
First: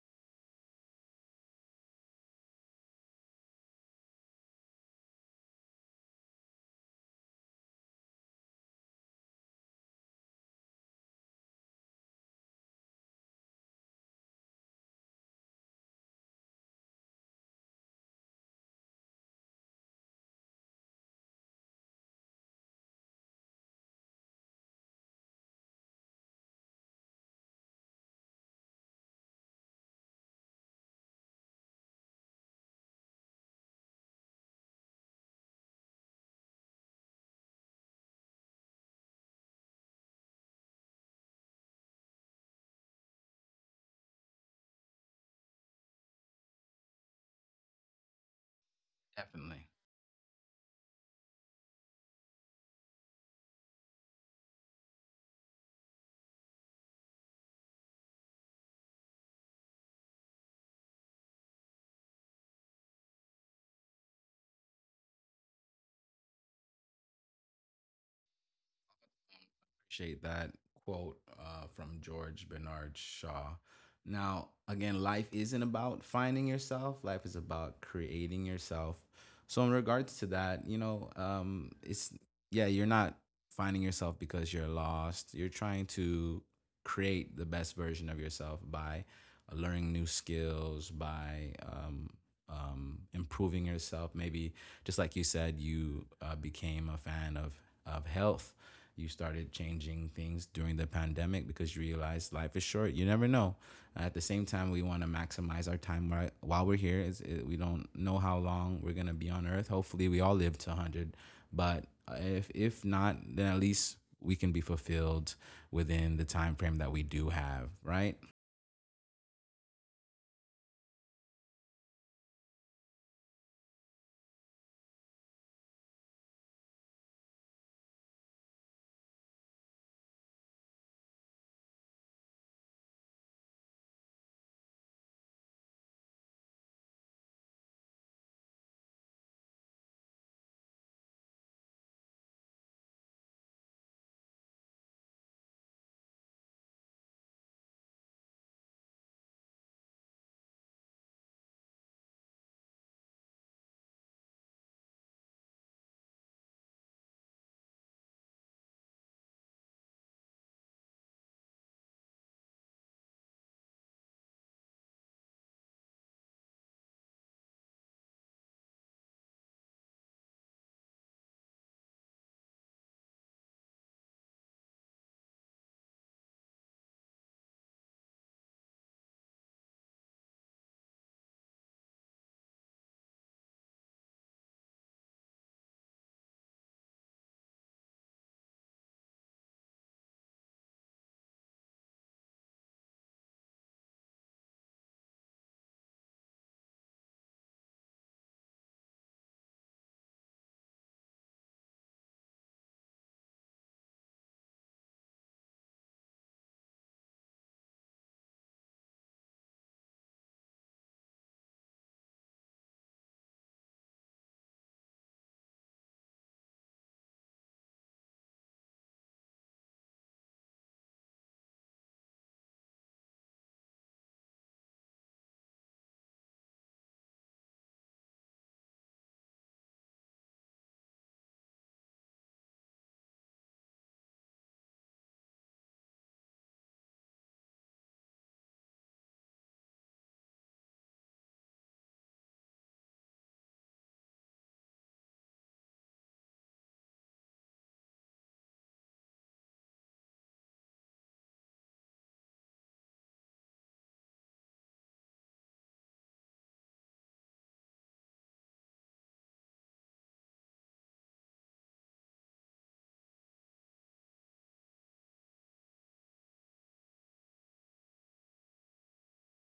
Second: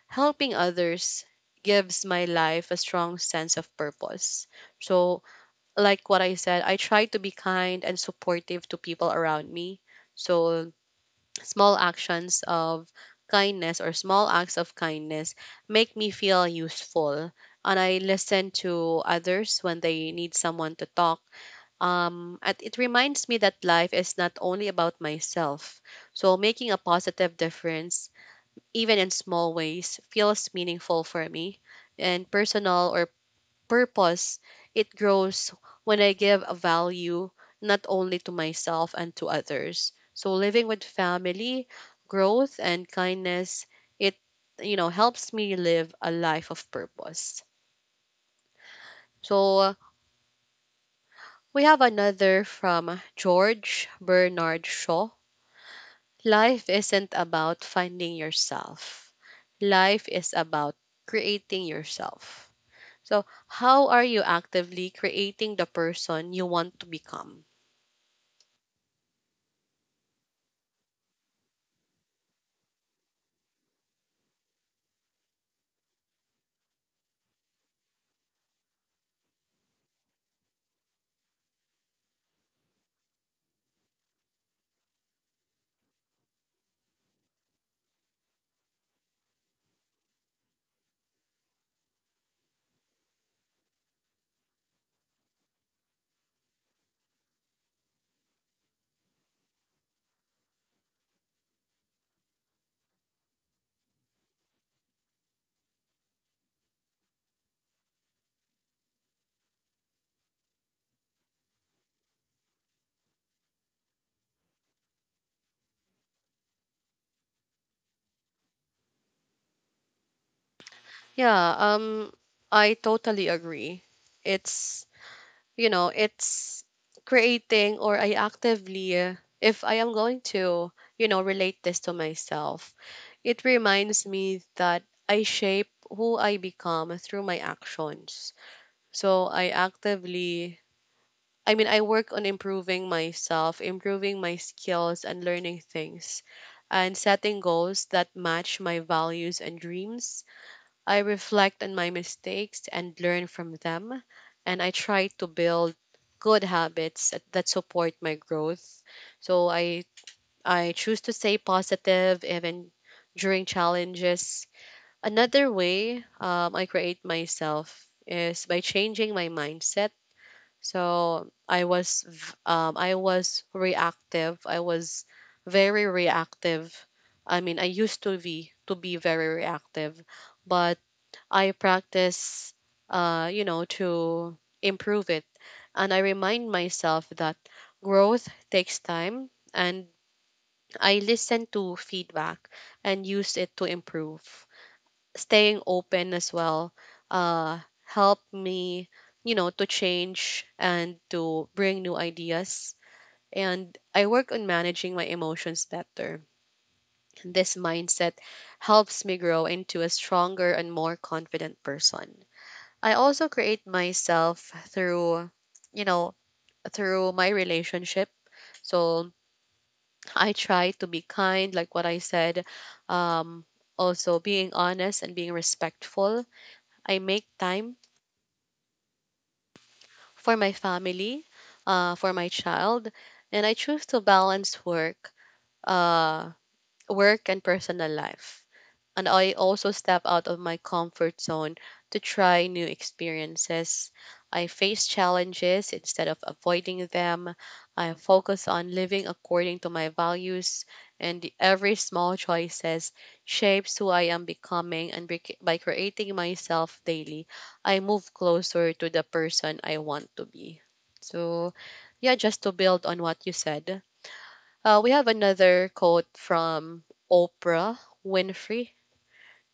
A: helping others gives my life a strong sense of purpose. So, like what I said, I try to be kind and supportive to people around me. So, small actions of kindness, or small acts of kindness, make me feel useful, and I listen to others when they need someone to talk. And it reminds me that life is not only about myself. So making a positive difference even in small ways feels meaningful for me. And personal, or purpose, it grows when I give a value, not only to myself and to others. So living with family, growth, and kindness, it, helps me live a life of purpose.
B: Definitely.
A: So we have another from George Bernard Shaw. Life isn't about finding yourself. Life is about creating yourself. So, how are you actively creating the person you want to become?
B: Appreciate that quote from George Bernard Shaw. Now, again, life isn't about finding yourself, life is about creating yourself. So, in regards to that, it's yeah, you're not finding yourself because you're lost. You're trying to create the best version of yourself by learning new skills, by improving yourself. Maybe just like you said, you became a fan of health. You started changing things during the pandemic because you realized life is short. You never know. At the same time, we want to maximize our time right while we're here. We don't know how long we're gonna be on Earth. Hopefully, we all live to 100. But if not, then at least we can be fulfilled within the time frame that we do have, right?
A: Yeah, I totally agree. It's, it's creating, or I actively, if I am going to, relate this to myself, it reminds me that I shape who I become through my actions. So I actively, I mean, I work on improving myself, improving my skills, and learning things, and setting goals that match my values and dreams. I reflect on my mistakes and learn from them, and I try to build good habits that support my growth. So I choose to stay positive even during challenges. Another way I create myself is by changing my mindset. So I was reactive. I was very reactive. I mean, I used to be very reactive, but I practice, to improve it. And I remind myself that growth takes time, and I listen to feedback and use it to improve. Staying open as well uh, help me, to change and to bring new ideas. And I work on managing my emotions better. This mindset helps me grow into a stronger and more confident person. I also create myself through, you know, through my relationship. So I try to be kind, like what I said. Um, also being honest and being respectful. I make time for my family, for my child, and I choose to balance uh, work and personal life. And I also step out of my comfort zone to try new experiences. I face challenges instead of avoiding them. I focus on living according to my values, and every small choices shapes who I am becoming. And by creating myself daily, I move closer to the person I want to be. So, yeah, just to build on what you said, we have another quote from Oprah Winfrey:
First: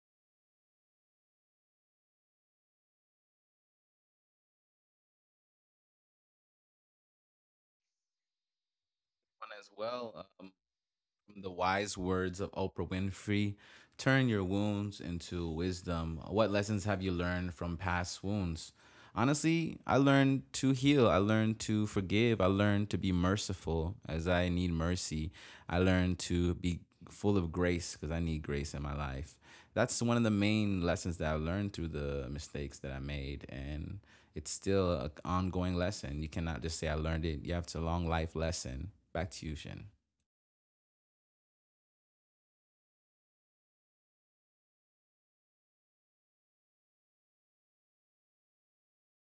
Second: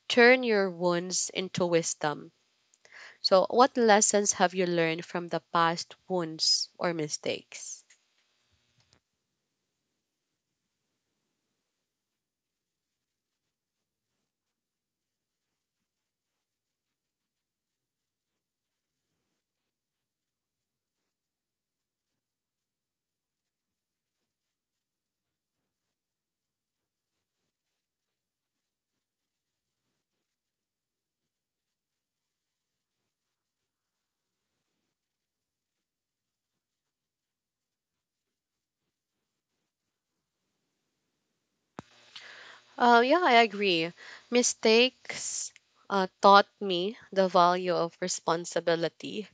A: turn your wounds into wisdom. So, what lessons have you learned from the past wounds or mistakes?
B: As well, from the wise words of Oprah Winfrey, turn your wounds into wisdom. What lessons have you learned from past wounds? Honestly, I learned to heal. I learned to forgive. I learned to be merciful as I need mercy. I learned to be full of grace because I need grace in my life. That's one of the main lessons that I learned through the mistakes that I made. And it's still an ongoing lesson. You cannot just say, I learned it. You have to long life lesson. Back to you, Shin.
A: Yeah, I agree. Mistakes taught me the value of responsibility,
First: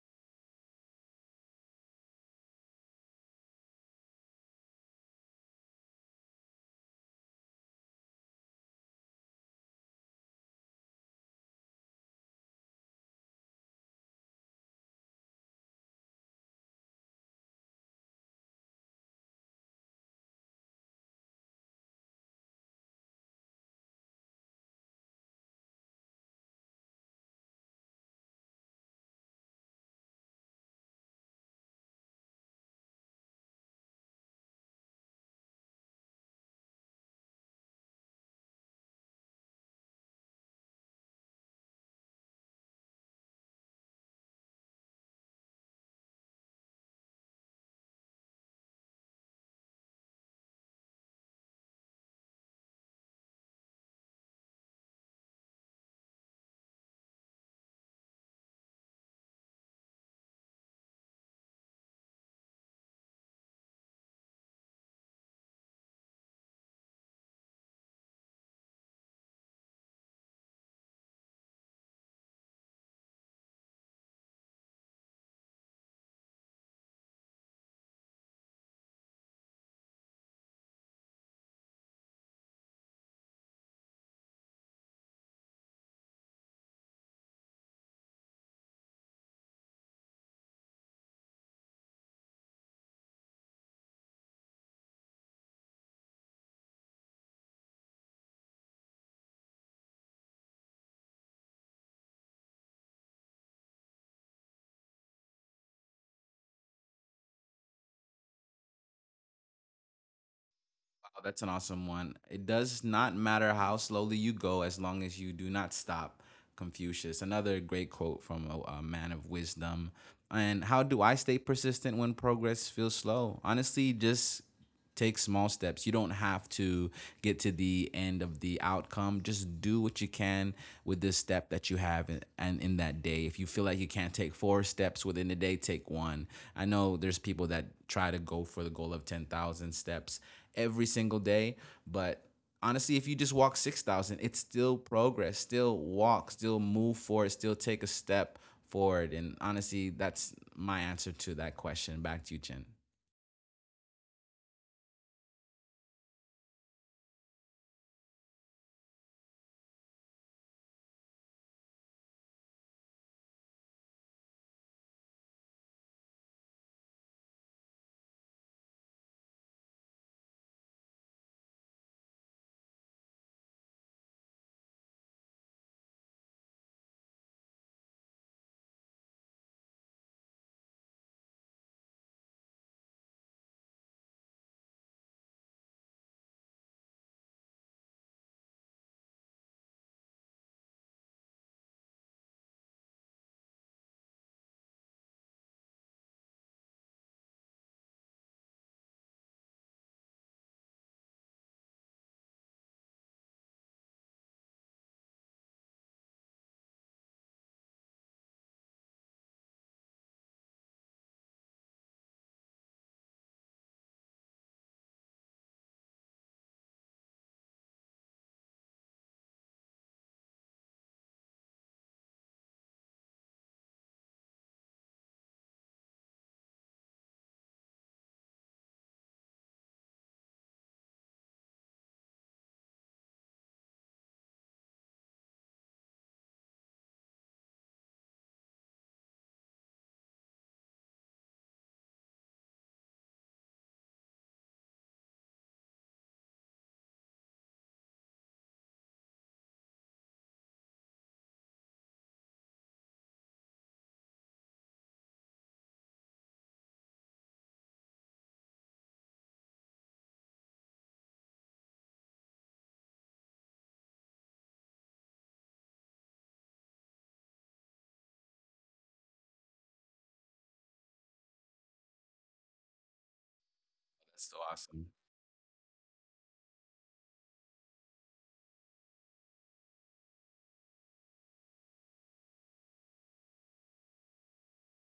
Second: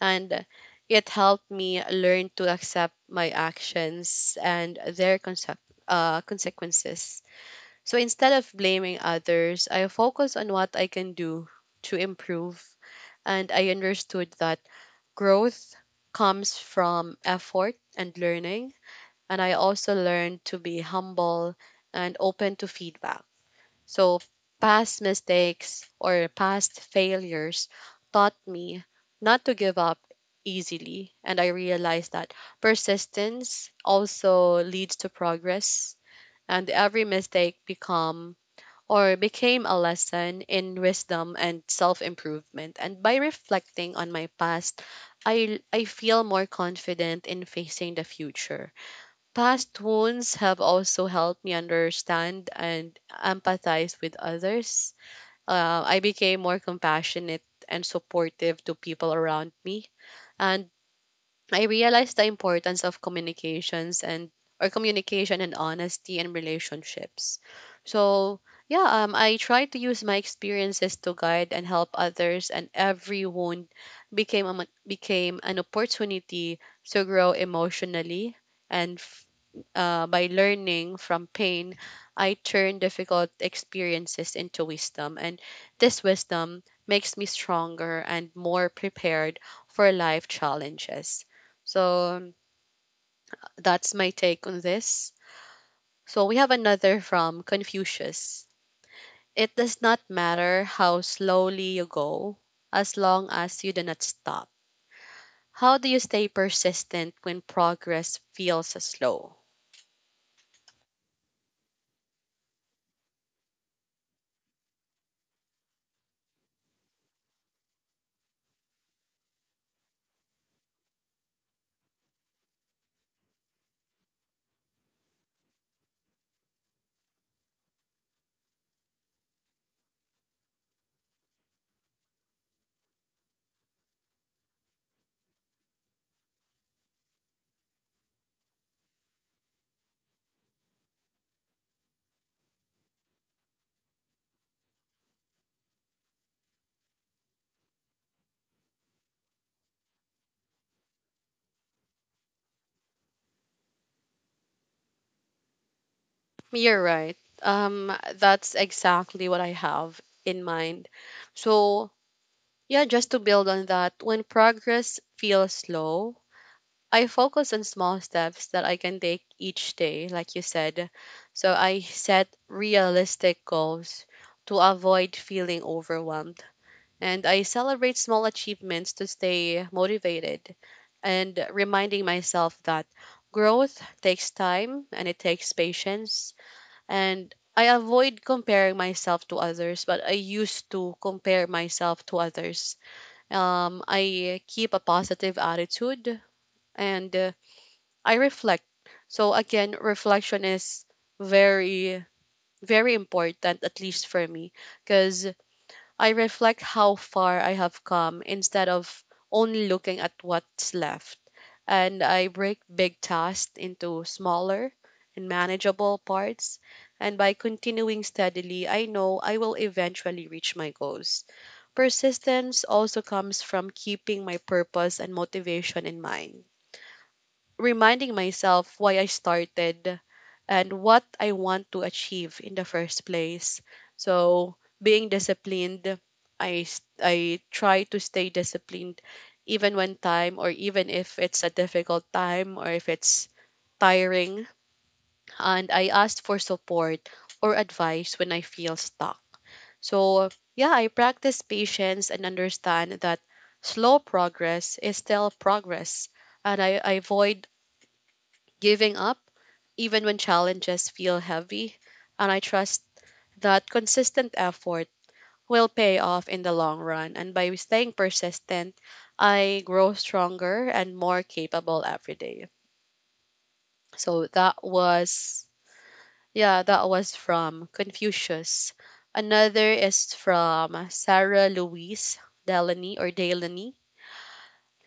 A: and it helped me learn to accept my actions and their consequences. So instead of blaming others, I focus on what I can do to improve. And I understood that growth comes from effort and learning, and I also learned to be humble and open to feedback. So, past mistakes or past failures taught me not to give up easily, and I realized that persistence also leads to progress, and every mistake become or became a lesson in wisdom and self improvement. And by reflecting on my past, I feel more confident in facing the future. Past wounds have also helped me understand and empathize with others. I became more compassionate and supportive to people around me. And I realized the importance of communication and honesty in relationships. So yeah, I tried to use my experiences to guide and help others, and every wound became an opportunity to grow emotionally, and by learning from pain, I turn difficult experiences into wisdom. And this wisdom makes me stronger and more prepared for life challenges. So that's my take on this. So we have another from Confucius. It does not matter how slowly you go, as long as you do not stop. How do you stay persistent when progress feels so slow?
B: Wow, that's an awesome one. It does not matter how slowly you go as long as you do not stop. Confucius. Another great quote from a man of wisdom. And how do I stay persistent when progress feels slow? Honestly, just take small steps. You don't have to get to the end of the outcome. Just do what you can with this step that you have in, and in that day. If you feel like you can't take four steps within the day, take one. I know there's people that try to go for the goal of 10,000 steps every single day. But honestly, if you just walk 6,000, it's still progress, still walk, still move forward, still take a step forward. And honestly, that's my answer to that question. Back to you, Chin.
A: You're right. That's exactly what I have in mind. So, yeah, just to build on that, when progress feels slow, I focus on small steps that I can take each day, like you said. So, I set realistic goals to avoid feeling overwhelmed. And I celebrate small achievements to stay motivated and reminding myself that growth takes time and it takes patience, and I avoid comparing myself to others, but I used to compare myself to others. I keep a positive attitude and I reflect. So, again, reflection is very, very important, at least for me, because I reflect how far I have come instead of only looking at what's left. And I break big tasks into smaller and manageable parts. And by continuing steadily, I know I will eventually reach my goals. Persistence also comes from keeping my purpose and motivation in mind, reminding myself why I started and what I want to achieve in the first place. So, being disciplined, I try to stay disciplined even when time or even if it's a difficult time or if it's tiring, and I ask for support or advice when I feel stuck. So, yeah, I practice patience and understand that slow progress is still progress, and I avoid giving up, even when challenges feel heavy, and I trust that consistent effort will pay off in the long run. And by staying persistent, I grow stronger and more capable every day. So
B: That's so
A: that
B: awesome.
A: was, yeah, that was from Confucius. Another is from Sarah Louise Delany or Delany.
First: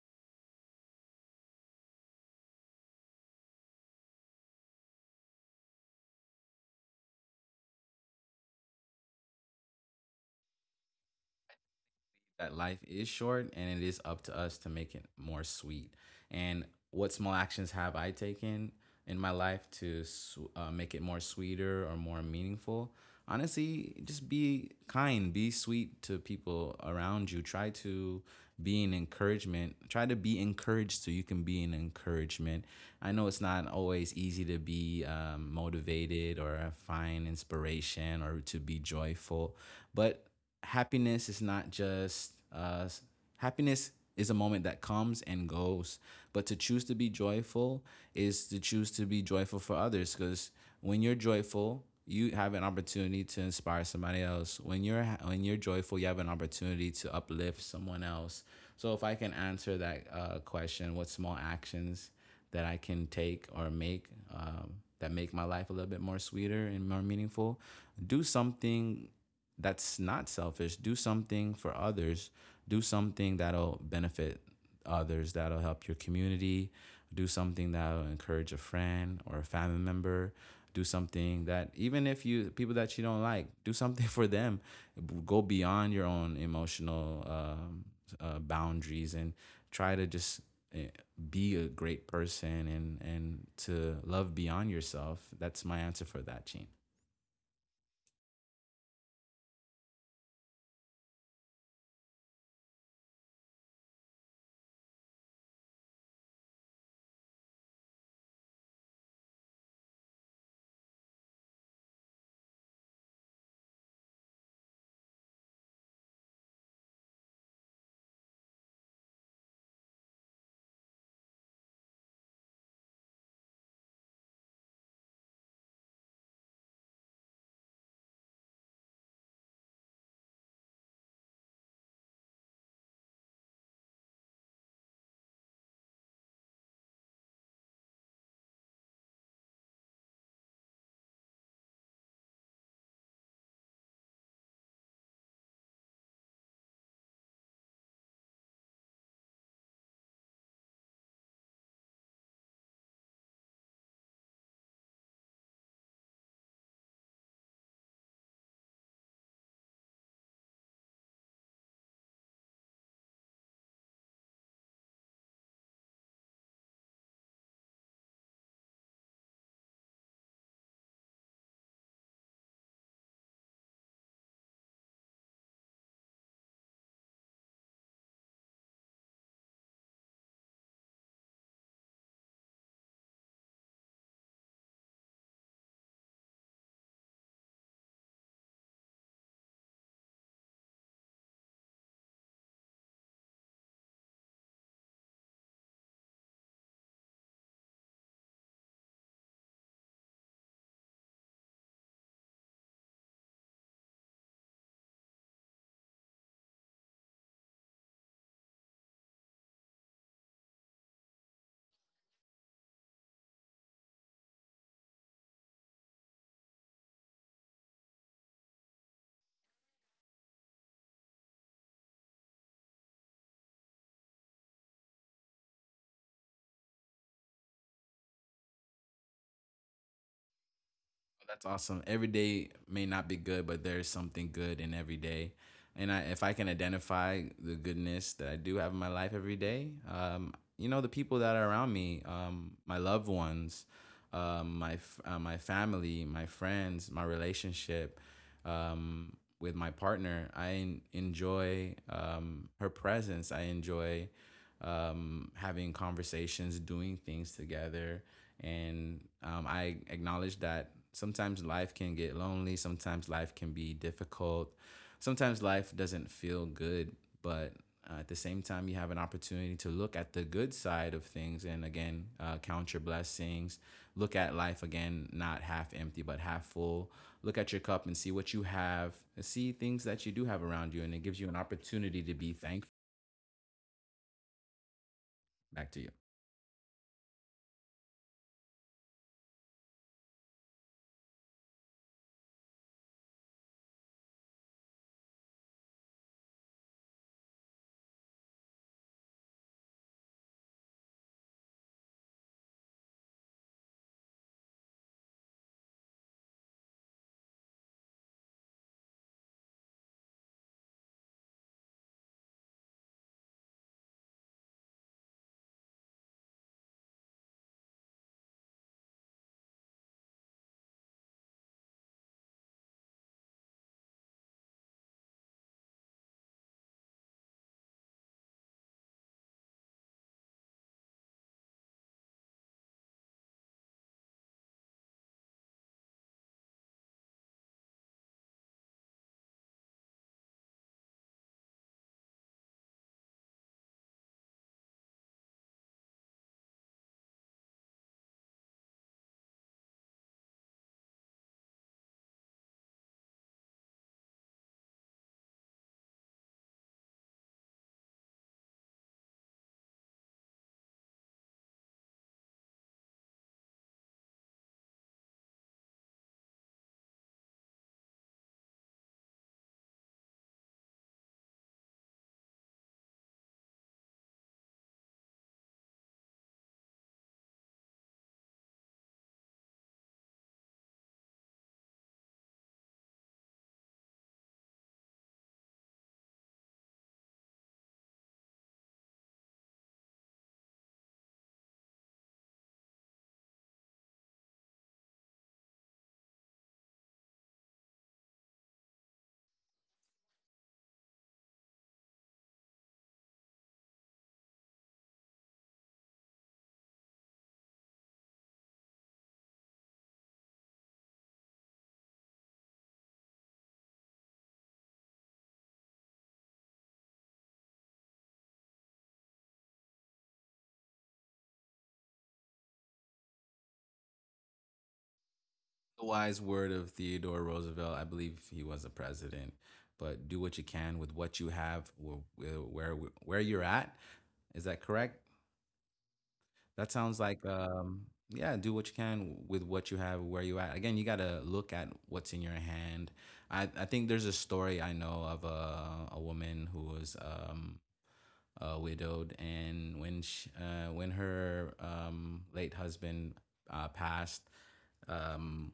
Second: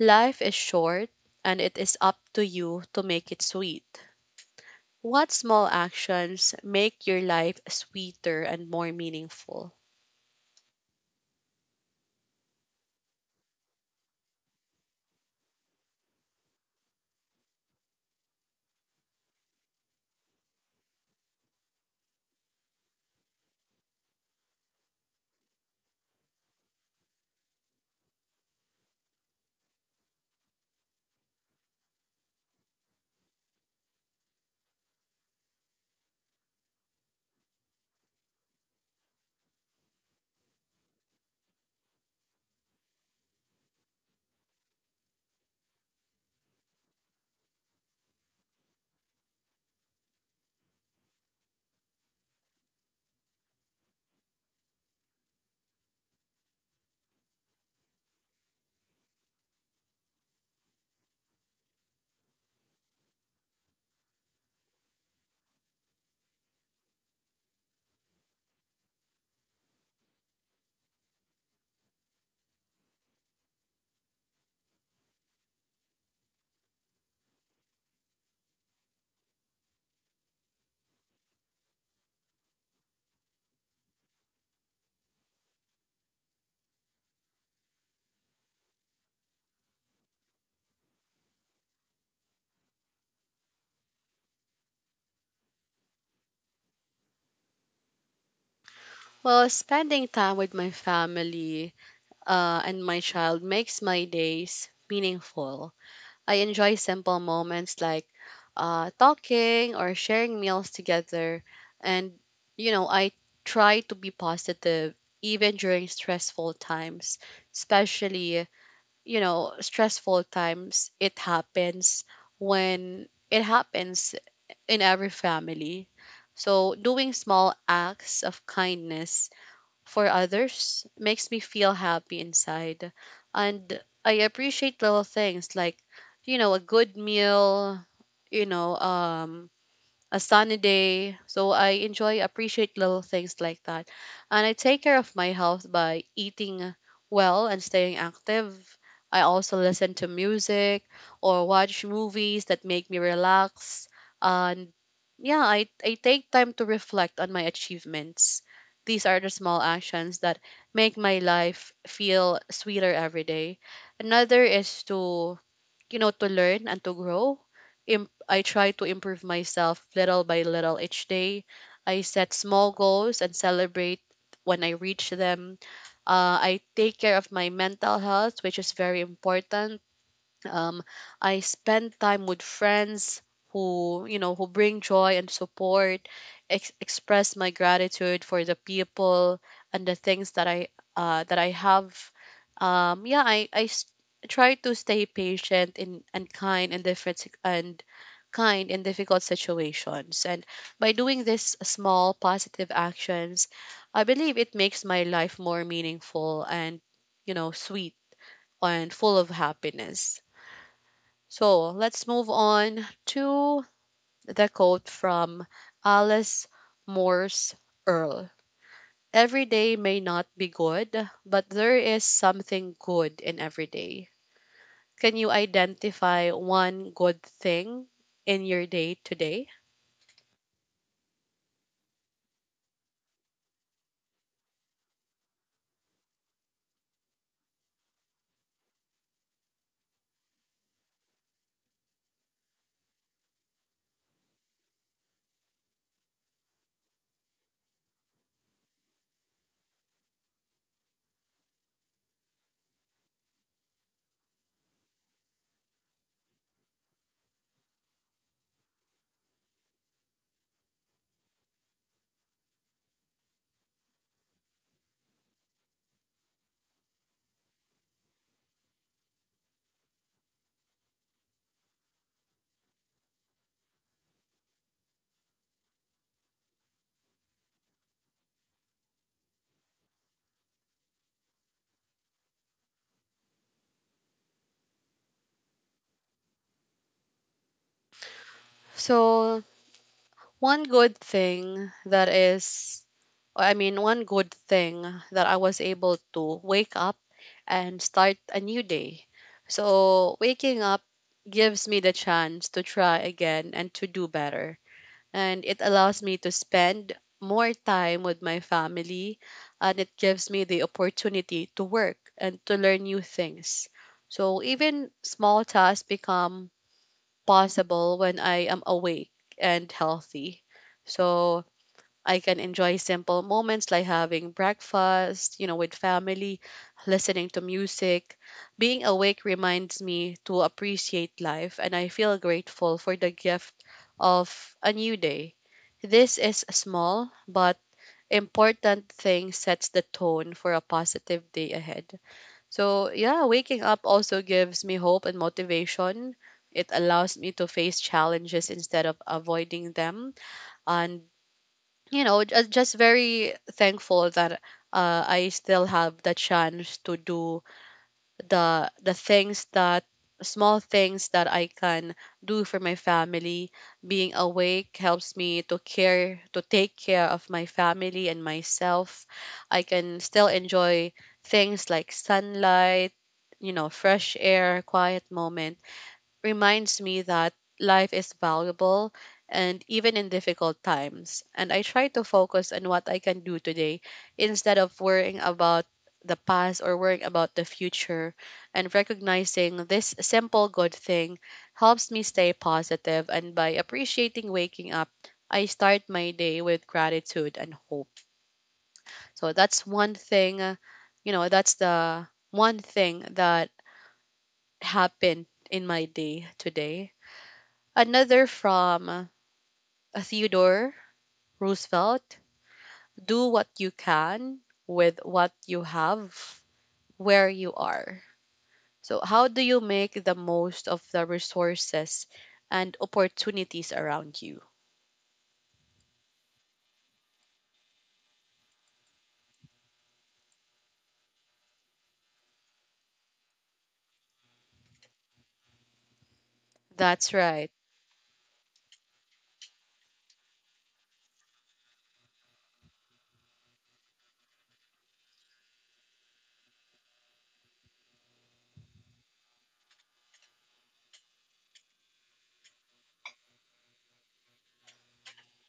A: Life is short, and it is up to you to make it sweet. What small actions make your life sweeter and more meaningful?
B: That life is short and it is up to us to make it more sweet. And what small actions have I taken in my life to make it more sweeter or more meaningful? Honestly, just be kind, be sweet to people around you. Try to be an encouragement. Try to be encouraged so you can be an encouragement. I know it's not always easy to be motivated or find inspiration or to be joyful, but happiness is not just happiness is a moment that comes and goes. But to choose to be joyful is to choose to be joyful for others. Because when you're joyful, you have an opportunity to inspire somebody else. When you're joyful, you have an opportunity to uplift someone else. So if I can answer that question, what small actions that I can take or make um, that make my life a little bit more sweeter and more meaningful? Do something that's not selfish. Do something for others. Do something that'll benefit others, that'll help your community. Do something that'll encourage a friend or a family member. Do something that even if you people that you don't like, do something for them. Go beyond your own emotional boundaries and try to just uh, be a great person and to love beyond yourself. That's my answer for that, Gene.
A: Well, spending time with my family and my child makes my days meaningful. I enjoy simple moments like talking or sharing meals together. And, you know, I try to be positive even during stressful times, especially, you know, stressful times. It happens when it happens in every family. So, doing small acts of kindness for others makes me feel happy inside. And I appreciate little things like, you know, a good meal, you know, a sunny day. So I enjoy appreciate little things like that. And I take care of my health by eating well and staying active. I also listen to music or watch movies that make me relax. And yeah, I take time to reflect on my achievements. These are the small actions that make my life feel sweeter every day. Another is to, you know, to learn and to grow. I try to improve myself little by little each day. I set small goals and celebrate when I reach them. I take care of my mental health, which is very important. um, I spend time with friends who, you know, who bring joy and support, express my gratitude for the people and the things that I have. Yeah, try to stay patient in and kind in different sit- and kind in difficult situations, and by doing this small positive actions, I believe it makes my life more meaningful and, you know, sweet and full of happiness. So let's move on to the quote from Alice Morse Earl. Every day may not be good, but there is something good in every day. Can you identify one good thing in your day today?
B: That's awesome. Every day may not be good, but there's something good in every day. And I, if I can identify the goodness that I do have in my life every day, you know, the people that are around me, my loved ones, my family, my friends, my relationship um, with my partner, I enjoy her presence. I enjoy having conversations, doing things together. And I acknowledge that sometimes life can get lonely, sometimes life can be difficult, sometimes life doesn't feel good, but at the same time, you have an opportunity to look at the good side of things and again, count your blessings. Look at life again, not half empty, but half full. Look at your cup and see what you have, see things that you do have around you, and it gives you an opportunity to be thankful. Back to you.
A: So, One good thing that is one good thing, that I was able to wake up and start a new day. So, waking up gives me the chance to try again and to do better. And it allows me to spend more time with my family. And it gives me the opportunity to work and to learn new things. So, even small tasks become possible when I am awake and healthy. So I can enjoy simple moments like having breakfast, you know, with family, listening to music. Being awake reminds me to appreciate life, and I feel grateful for the gift of a new day. This is a small but important thing, sets the tone for a positive day ahead. So, yeah, waking up also gives me hope and motivation. It allows me to face challenges instead of avoiding them. And, you know, just very thankful that I still have the chance to do the things that small things that I can do for my family. Being awake helps me to care to take care of my family and myself. I can still enjoy things like sunlight, you know, fresh air, quiet moment, reminds me that life is valuable and even in difficult times. And I try to focus on what I can do today instead of worrying about the past or worrying about the future. And recognizing this simple good thing helps me stay positive. And by appreciating waking up, I start my day with gratitude and hope. So that's one thing, you know, that's the one thing that happened in my day today. Another from Theodore Roosevelt: do what you can with what you have where you are. So, how do you make the most of the resources and opportunities around you?
B: The wise word of Theodore Roosevelt. I believe he was a president. But do what you can with what you have, where you're at. Is that correct? That sounds
A: That's
B: like
A: right.
B: yeah. Do what you can with what you have, where you at. Again, you gotta look at what's in your hand. I think there's a story I know of a woman who was widowed, and when when her late husband passed, um,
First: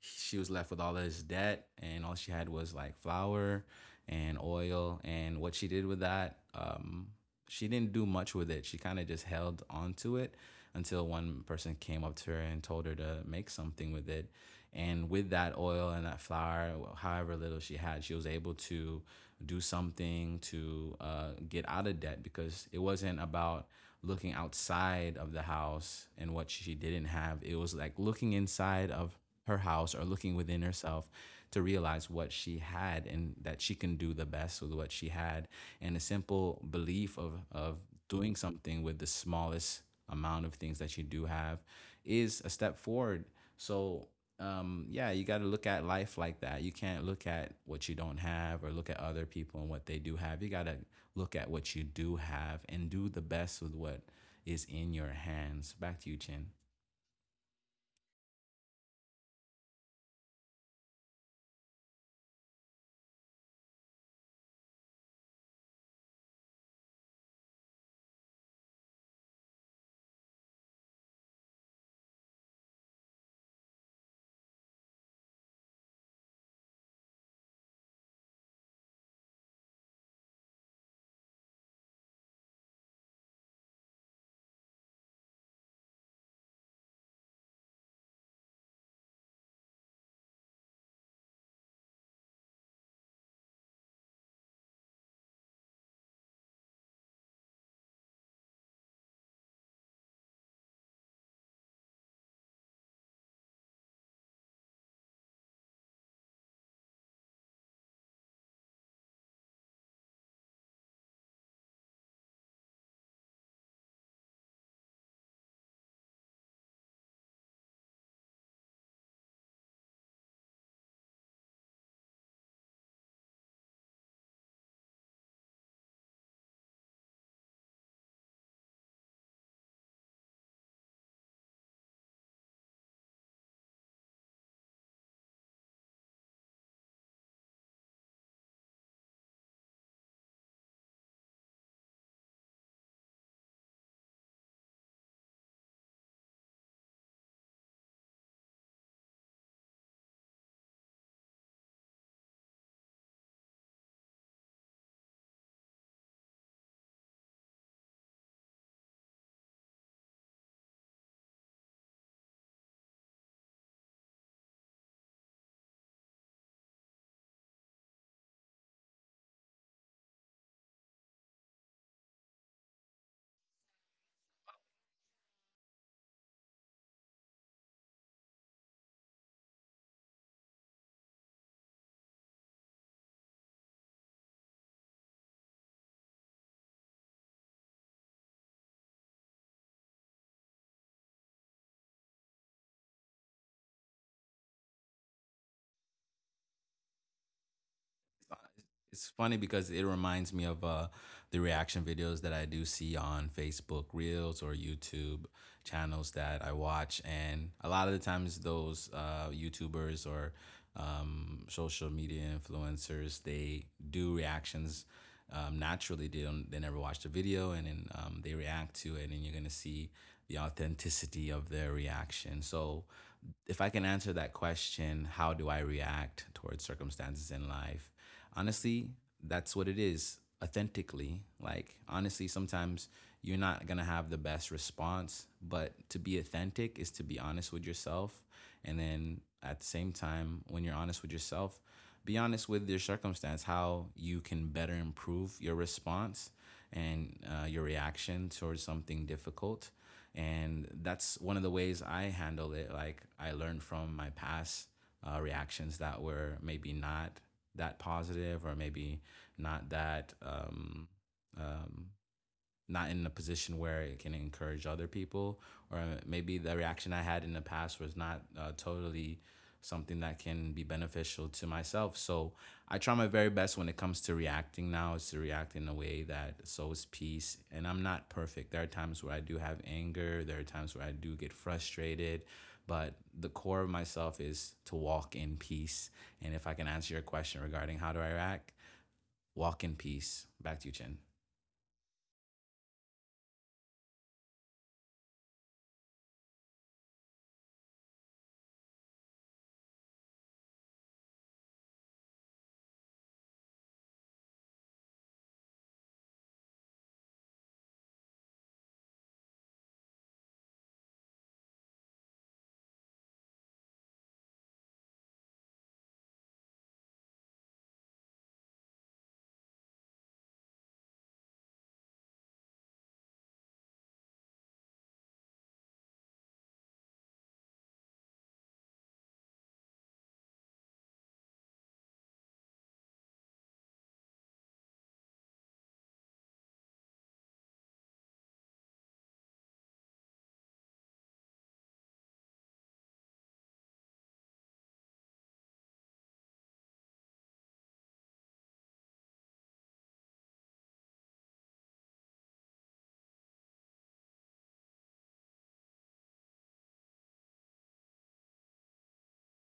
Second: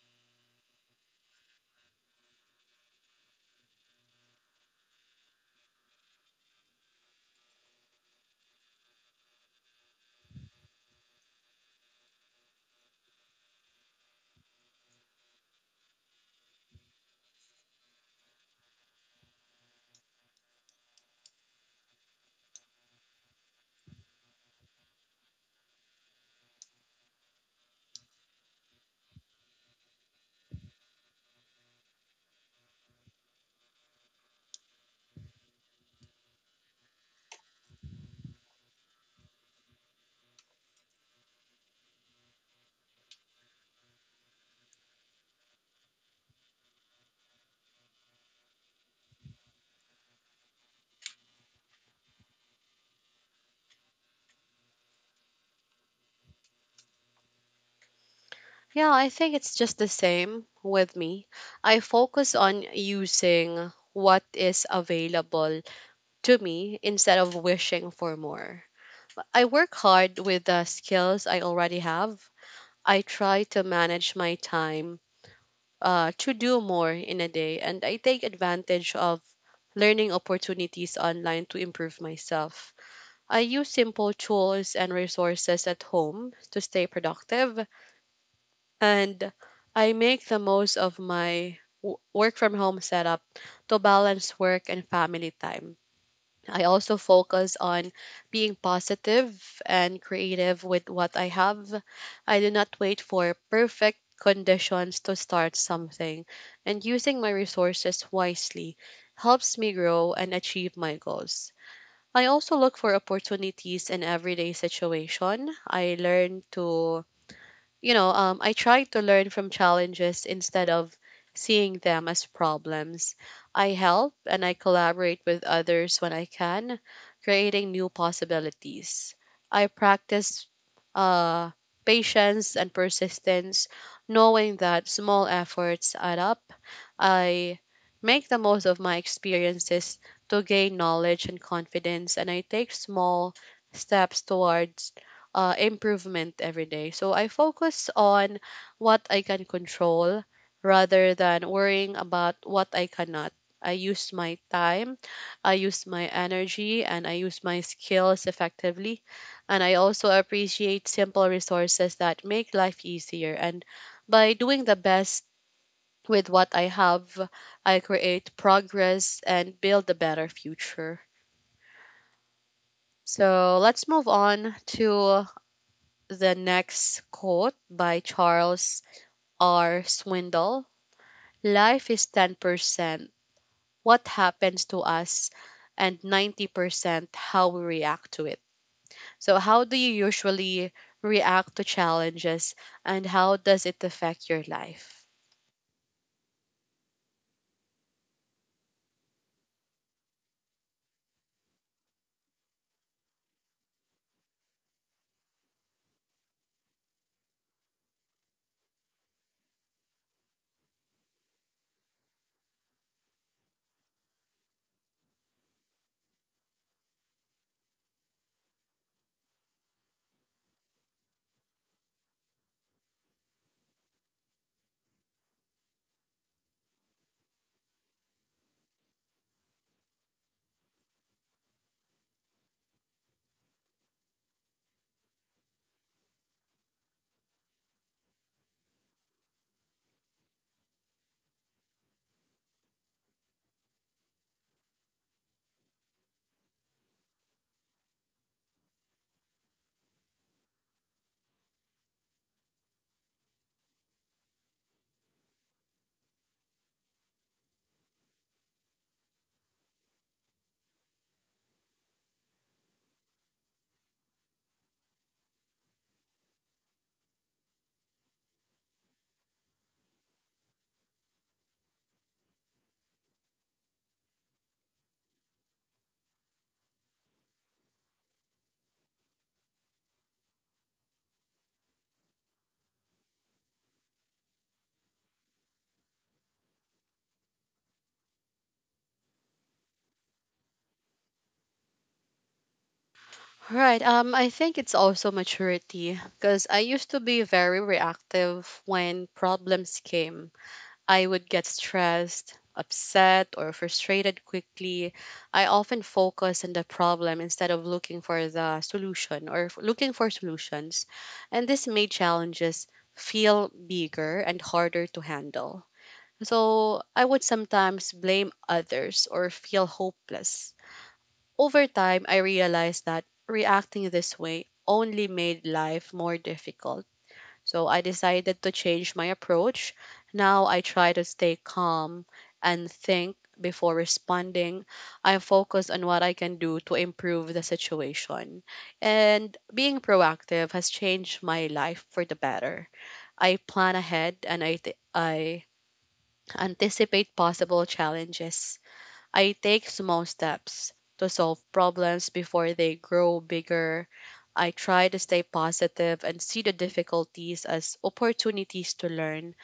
B: she was left with all of this debt, and all she had was like flour and oil. And what she did with that, she didn't do much with it. She kind of just held onto it until one person came up to her and told her to make something with it. And with that oil and that flour, however little she had, she was able to do something to get out of debt because it wasn't about looking outside of the house and what she didn't have. It was like looking inside of her house or looking within herself to realize what she had and that she can do the best with what she had. And a simple belief of doing something with the smallest amount of things that you do have is a step forward. So, yeah, you got to look at life like that. You can't look at what you don't have or look at other people and what they do have. You got to look at what you do have and do the best with what is in your hands. Back to you, Chin.
A: Yeah, I think it's just the same with me. I focus on using what is available to me instead of wishing for more. I work hard with the skills I already have. I try to manage my time to do more in a day, and I take advantage of learning opportunities online to improve myself. I use simple tools and resources at home to stay productive, and I make the most of my work from home setup to balance work and family time. I also focus on being positive and creative with what I have. I do not wait for perfect conditions to start something, and using my resources wisely helps me grow and achieve my goals. I also look for opportunities in everyday situation. I learn to, you know, I try to learn from challenges instead of seeing them as problems. I help and I collaborate with others when I can, creating new possibilities. I practice uh, patience and persistence, knowing that small efforts add up. I make the most of my experiences to gain knowledge and confidence, and I take small steps towards improvement every day. So I focus on what I can control rather than worrying about what I cannot. I use my time, I use my energy, and I use my skills effectively. And I also appreciate simple resources that make life easier. And by doing the best with what I have, I create progress and build a better future. So let's move on to the next quote by Charles R. Swindoll: life is 10% what happens to us and 90% how we react to it. So, how do you usually react to challenges and how does it affect your life?
B: It's funny because it reminds me of the reaction videos that I do see on Facebook Reels or YouTube channels that I watch, and a lot of the times those YouTubers or social media influencers they do reactions naturally. They never watch the video, and then they react to it, and you're gonna see the authenticity of their reaction. So if I can answer that question, how do I react towards circumstances in life? Honestly, that's what it is authentically. Like, honestly, sometimes you're not going to have the best response, but to be authentic is to be honest with yourself. And then at the same time, when you're honest with yourself, be honest with your circumstance, how you can better improve your response and your reaction towards something difficult. And that's one of the ways I handle it. Like, I learned from my past reactions that were maybe not that positive or maybe not that um, not in a position where it can encourage other people, or maybe the reaction I had in the past was not totally something that can be beneficial to myself. So I try my very best when it comes to reacting now is to react in a way that sows peace. And I'm not perfect. There are times where I do have anger, there are times where I do get frustrated, but the core of myself is to walk in peace. And if I can answer your question regarding how do I react, walk in peace. Back to you, Chin.
A: Right. I think it's also maturity because I used to be very reactive when problems came. I would get stressed, upset, or frustrated quickly. I often focus on the problem instead of looking for the solution or looking for solutions. And this made challenges feel bigger and harder to handle. So I would sometimes blame others or feel hopeless. Over time, I realized that reacting this way only made life more difficult, so I decided to change my approach. Now I try to stay calm and think before responding. I focus on what I can do to improve the situation. And being proactive has changed my life for the better. I plan ahead, and I anticipate possible challenges. I take small steps to solve problems before they grow bigger. I try to stay positive and see the difficulties as opportunities to learn.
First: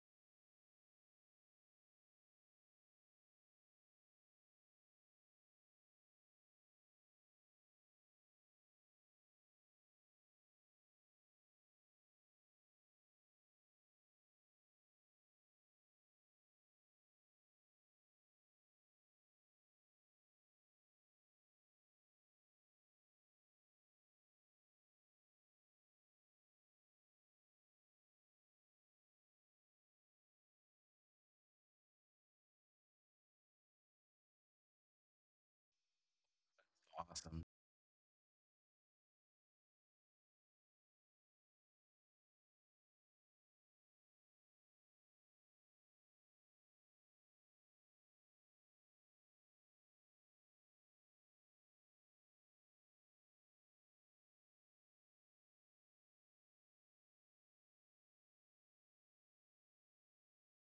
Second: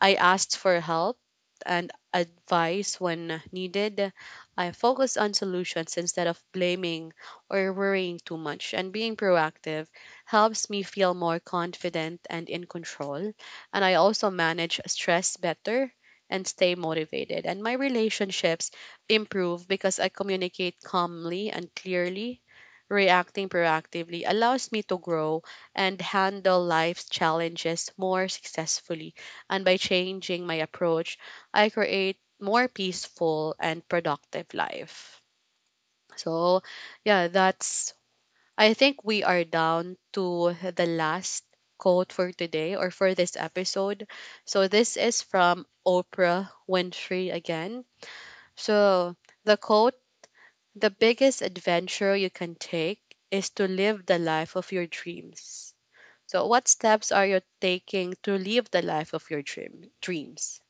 A: I asked for help and advice when needed. I focused on solutions instead of blaming or worrying too much, and being proactive helps me feel more confident and in control. And I also manage stress better and stay motivated. And my relationships improve because I communicate calmly and clearly. Reacting proactively allows me to grow and handle life's challenges more successfully. And by changing my approach, I create more peaceful and productive life. So, yeah,
B: Awesome.
A: that's, I think we are down to the last quote for today or for this episode. So this is from Oprah Winfrey again. So, the quote, the biggest adventure you can take is to live the life of your dreams. So, what steps are you taking to live the life of your dreams?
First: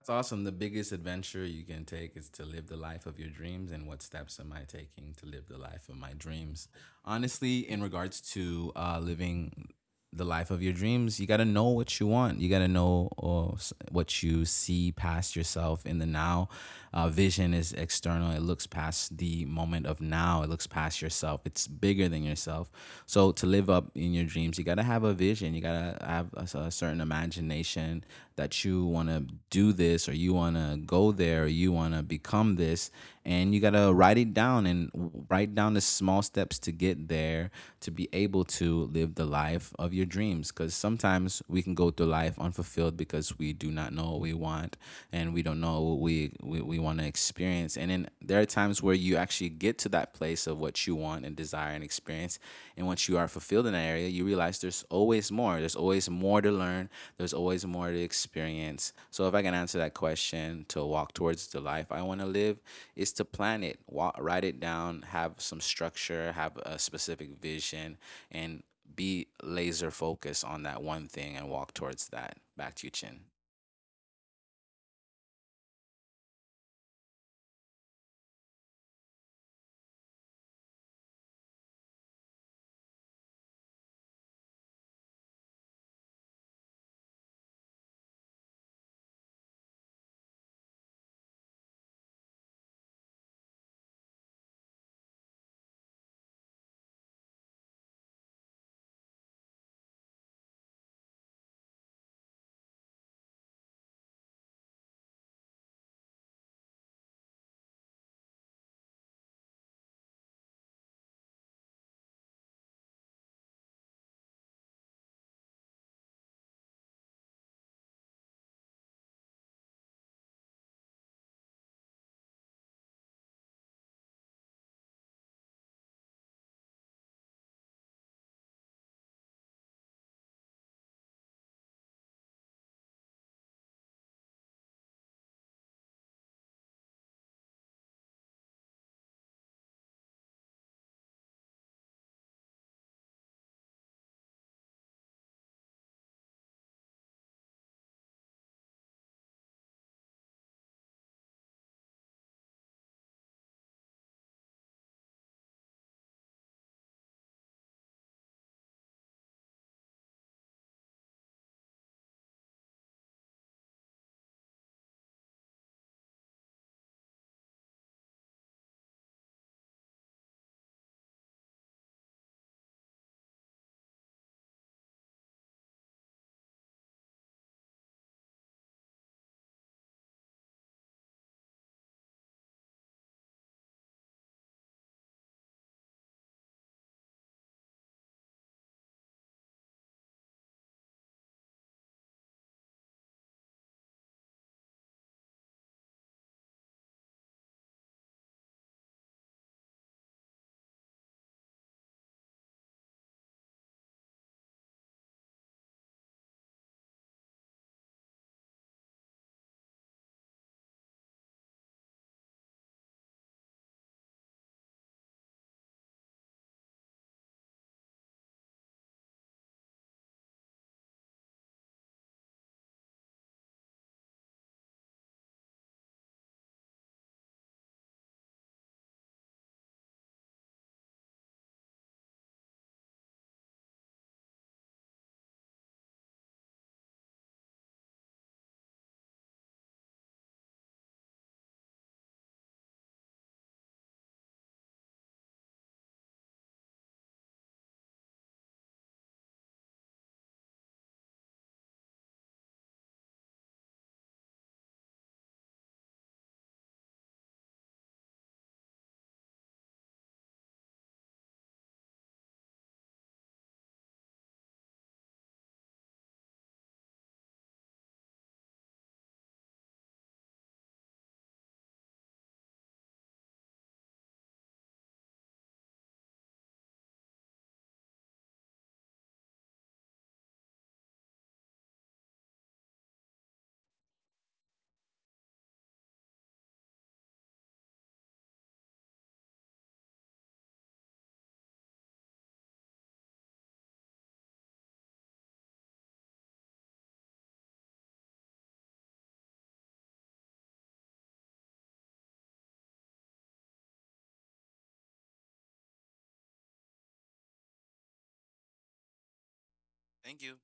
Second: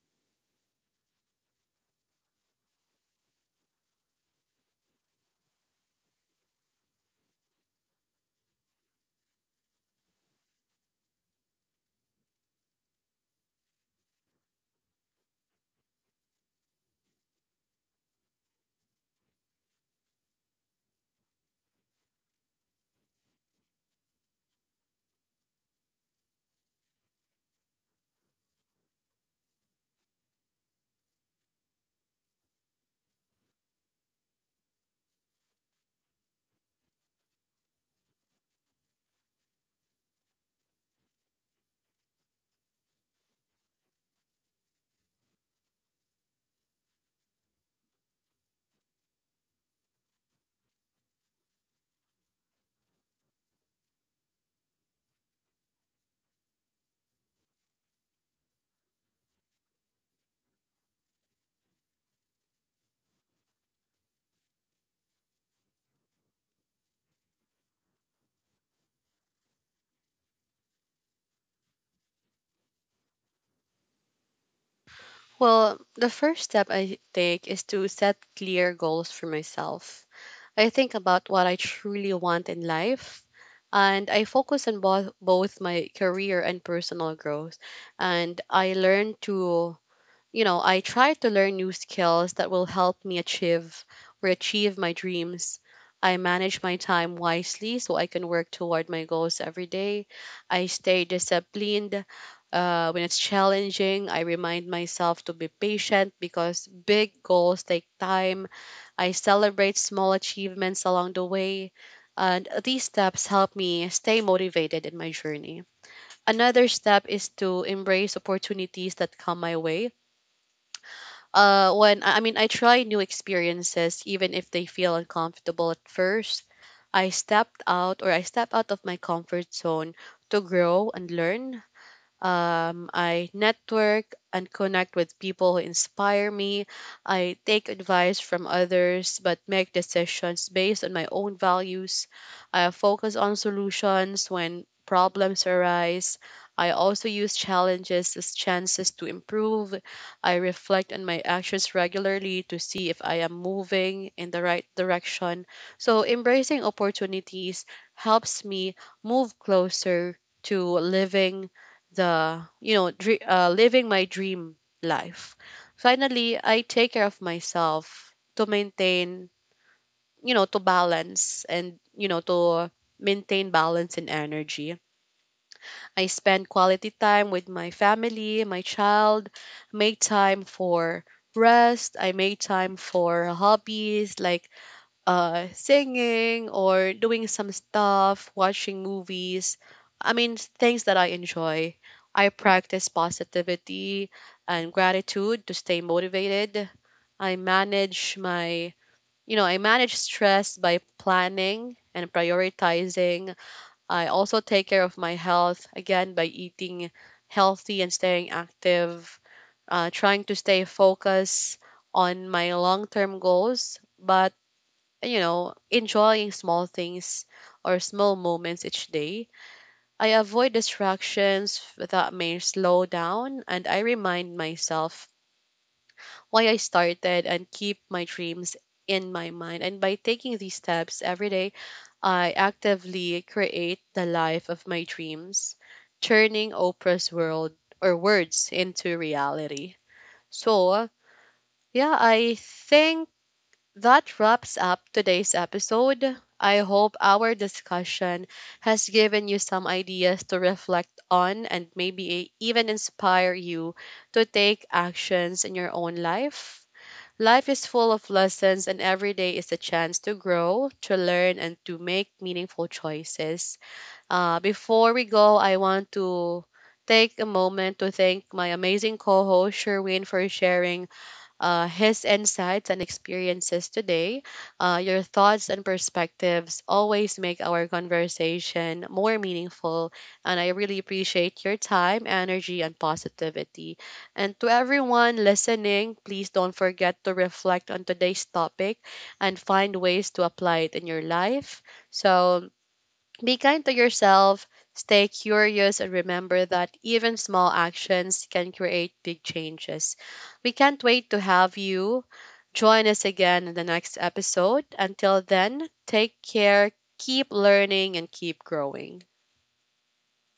B: That's awesome. The biggest adventure you can take is to live the life of your dreams. And what steps am I taking to live the life of my dreams? Honestly, in regards to living the life of your dreams, you got to know what you want. You got to know what you see past yourself in the now. Vision is external, it looks past the moment of now, it looks past yourself. It's bigger than yourself. So, to live up in your dreams, you got to have a vision. You got to have a certain imagination that you want to do this or you want to go there, or you want to become this, and you got to write it down and write down the small steps to get there to be able to live the life of your dreams. Because sometimes we can go through life unfulfilled because we do not know what we want and we don't know what we want to experience. And then there are times where you actually get to that place of what you want and desire and experience, and once you are fulfilled in that area, you realize there's always more. There's always more to learn. There's always more to experience. So if I can answer that question to walk towards the life I want to live, is to plan it, walk, write it down, have some structure, have a specific vision, and be laser focused on that one thing and walk towards that. Back to you, Chin.
A: Well, the first step I take is to set clear goals for myself. I think about what I truly want in life, and I focus on both my career and personal growth. And I learn to, you know, I try to learn new skills that will help me achieve my dreams. I manage my time wisely so I can work toward my goals every day. I stay disciplined when it's challenging. I remind myself to be patient because big goals take time. I celebrate small achievements along the way. And these steps help me stay motivated in my journey. Another step is to embrace opportunities that come my way, when I mean I try new experiences even if they feel uncomfortable at first. I step out of my comfort zone to grow and learn. I network and connect with people who inspire me. I take advice from others but make decisions based on my own values. I focus on solutions when problems arise. I also use challenges as chances to improve. I reflect on my actions regularly to see if I am moving in the right direction. So, embracing opportunities helps me move closer to living the, you know dre living my dream life. Finally, I take care of myself to maintain, you know, to maintain balance and energy. I spend quality time with my family, my child, make time for rest. I make time for hobbies like singing or doing some stuff, watching movies. I mean, things that I enjoy. I practice positivity and gratitude to stay motivated. I manage my, you know, I manage stress by planning and prioritizing. I also take care of my health again by eating healthy and staying active, trying to stay focused on my long term goals. But, you know, enjoying small things or small moments each day. I avoid distractions that may slow down, and I remind myself why I started and keep my dreams in my mind. And by taking these steps every day, I actively create the life of my dreams, turning Oprah's world or words into reality. So, yeah, I think, that wraps up today's episode. I hope our discussion has given you some ideas to reflect on and maybe even inspire you to take actions in your own life. Life is full of lessons, and every day is a chance to grow, to learn, and to make meaningful choices. Before we go, I want to take a moment to thank my amazing co host, Sherwin, for sharing his insights and experiences today. Your thoughts and perspectives always make our conversation more meaningful, and I really appreciate your time, energy, and positivity. And to everyone listening, please don't forget to reflect on today's topic and find ways to apply it in your life. So, be kind to yourself, stay curious, and remember that even small actions can create big changes. We can't wait to have you join us again in the next episode. Until then, take care, keep learning, and keep growing.
B: Thank you.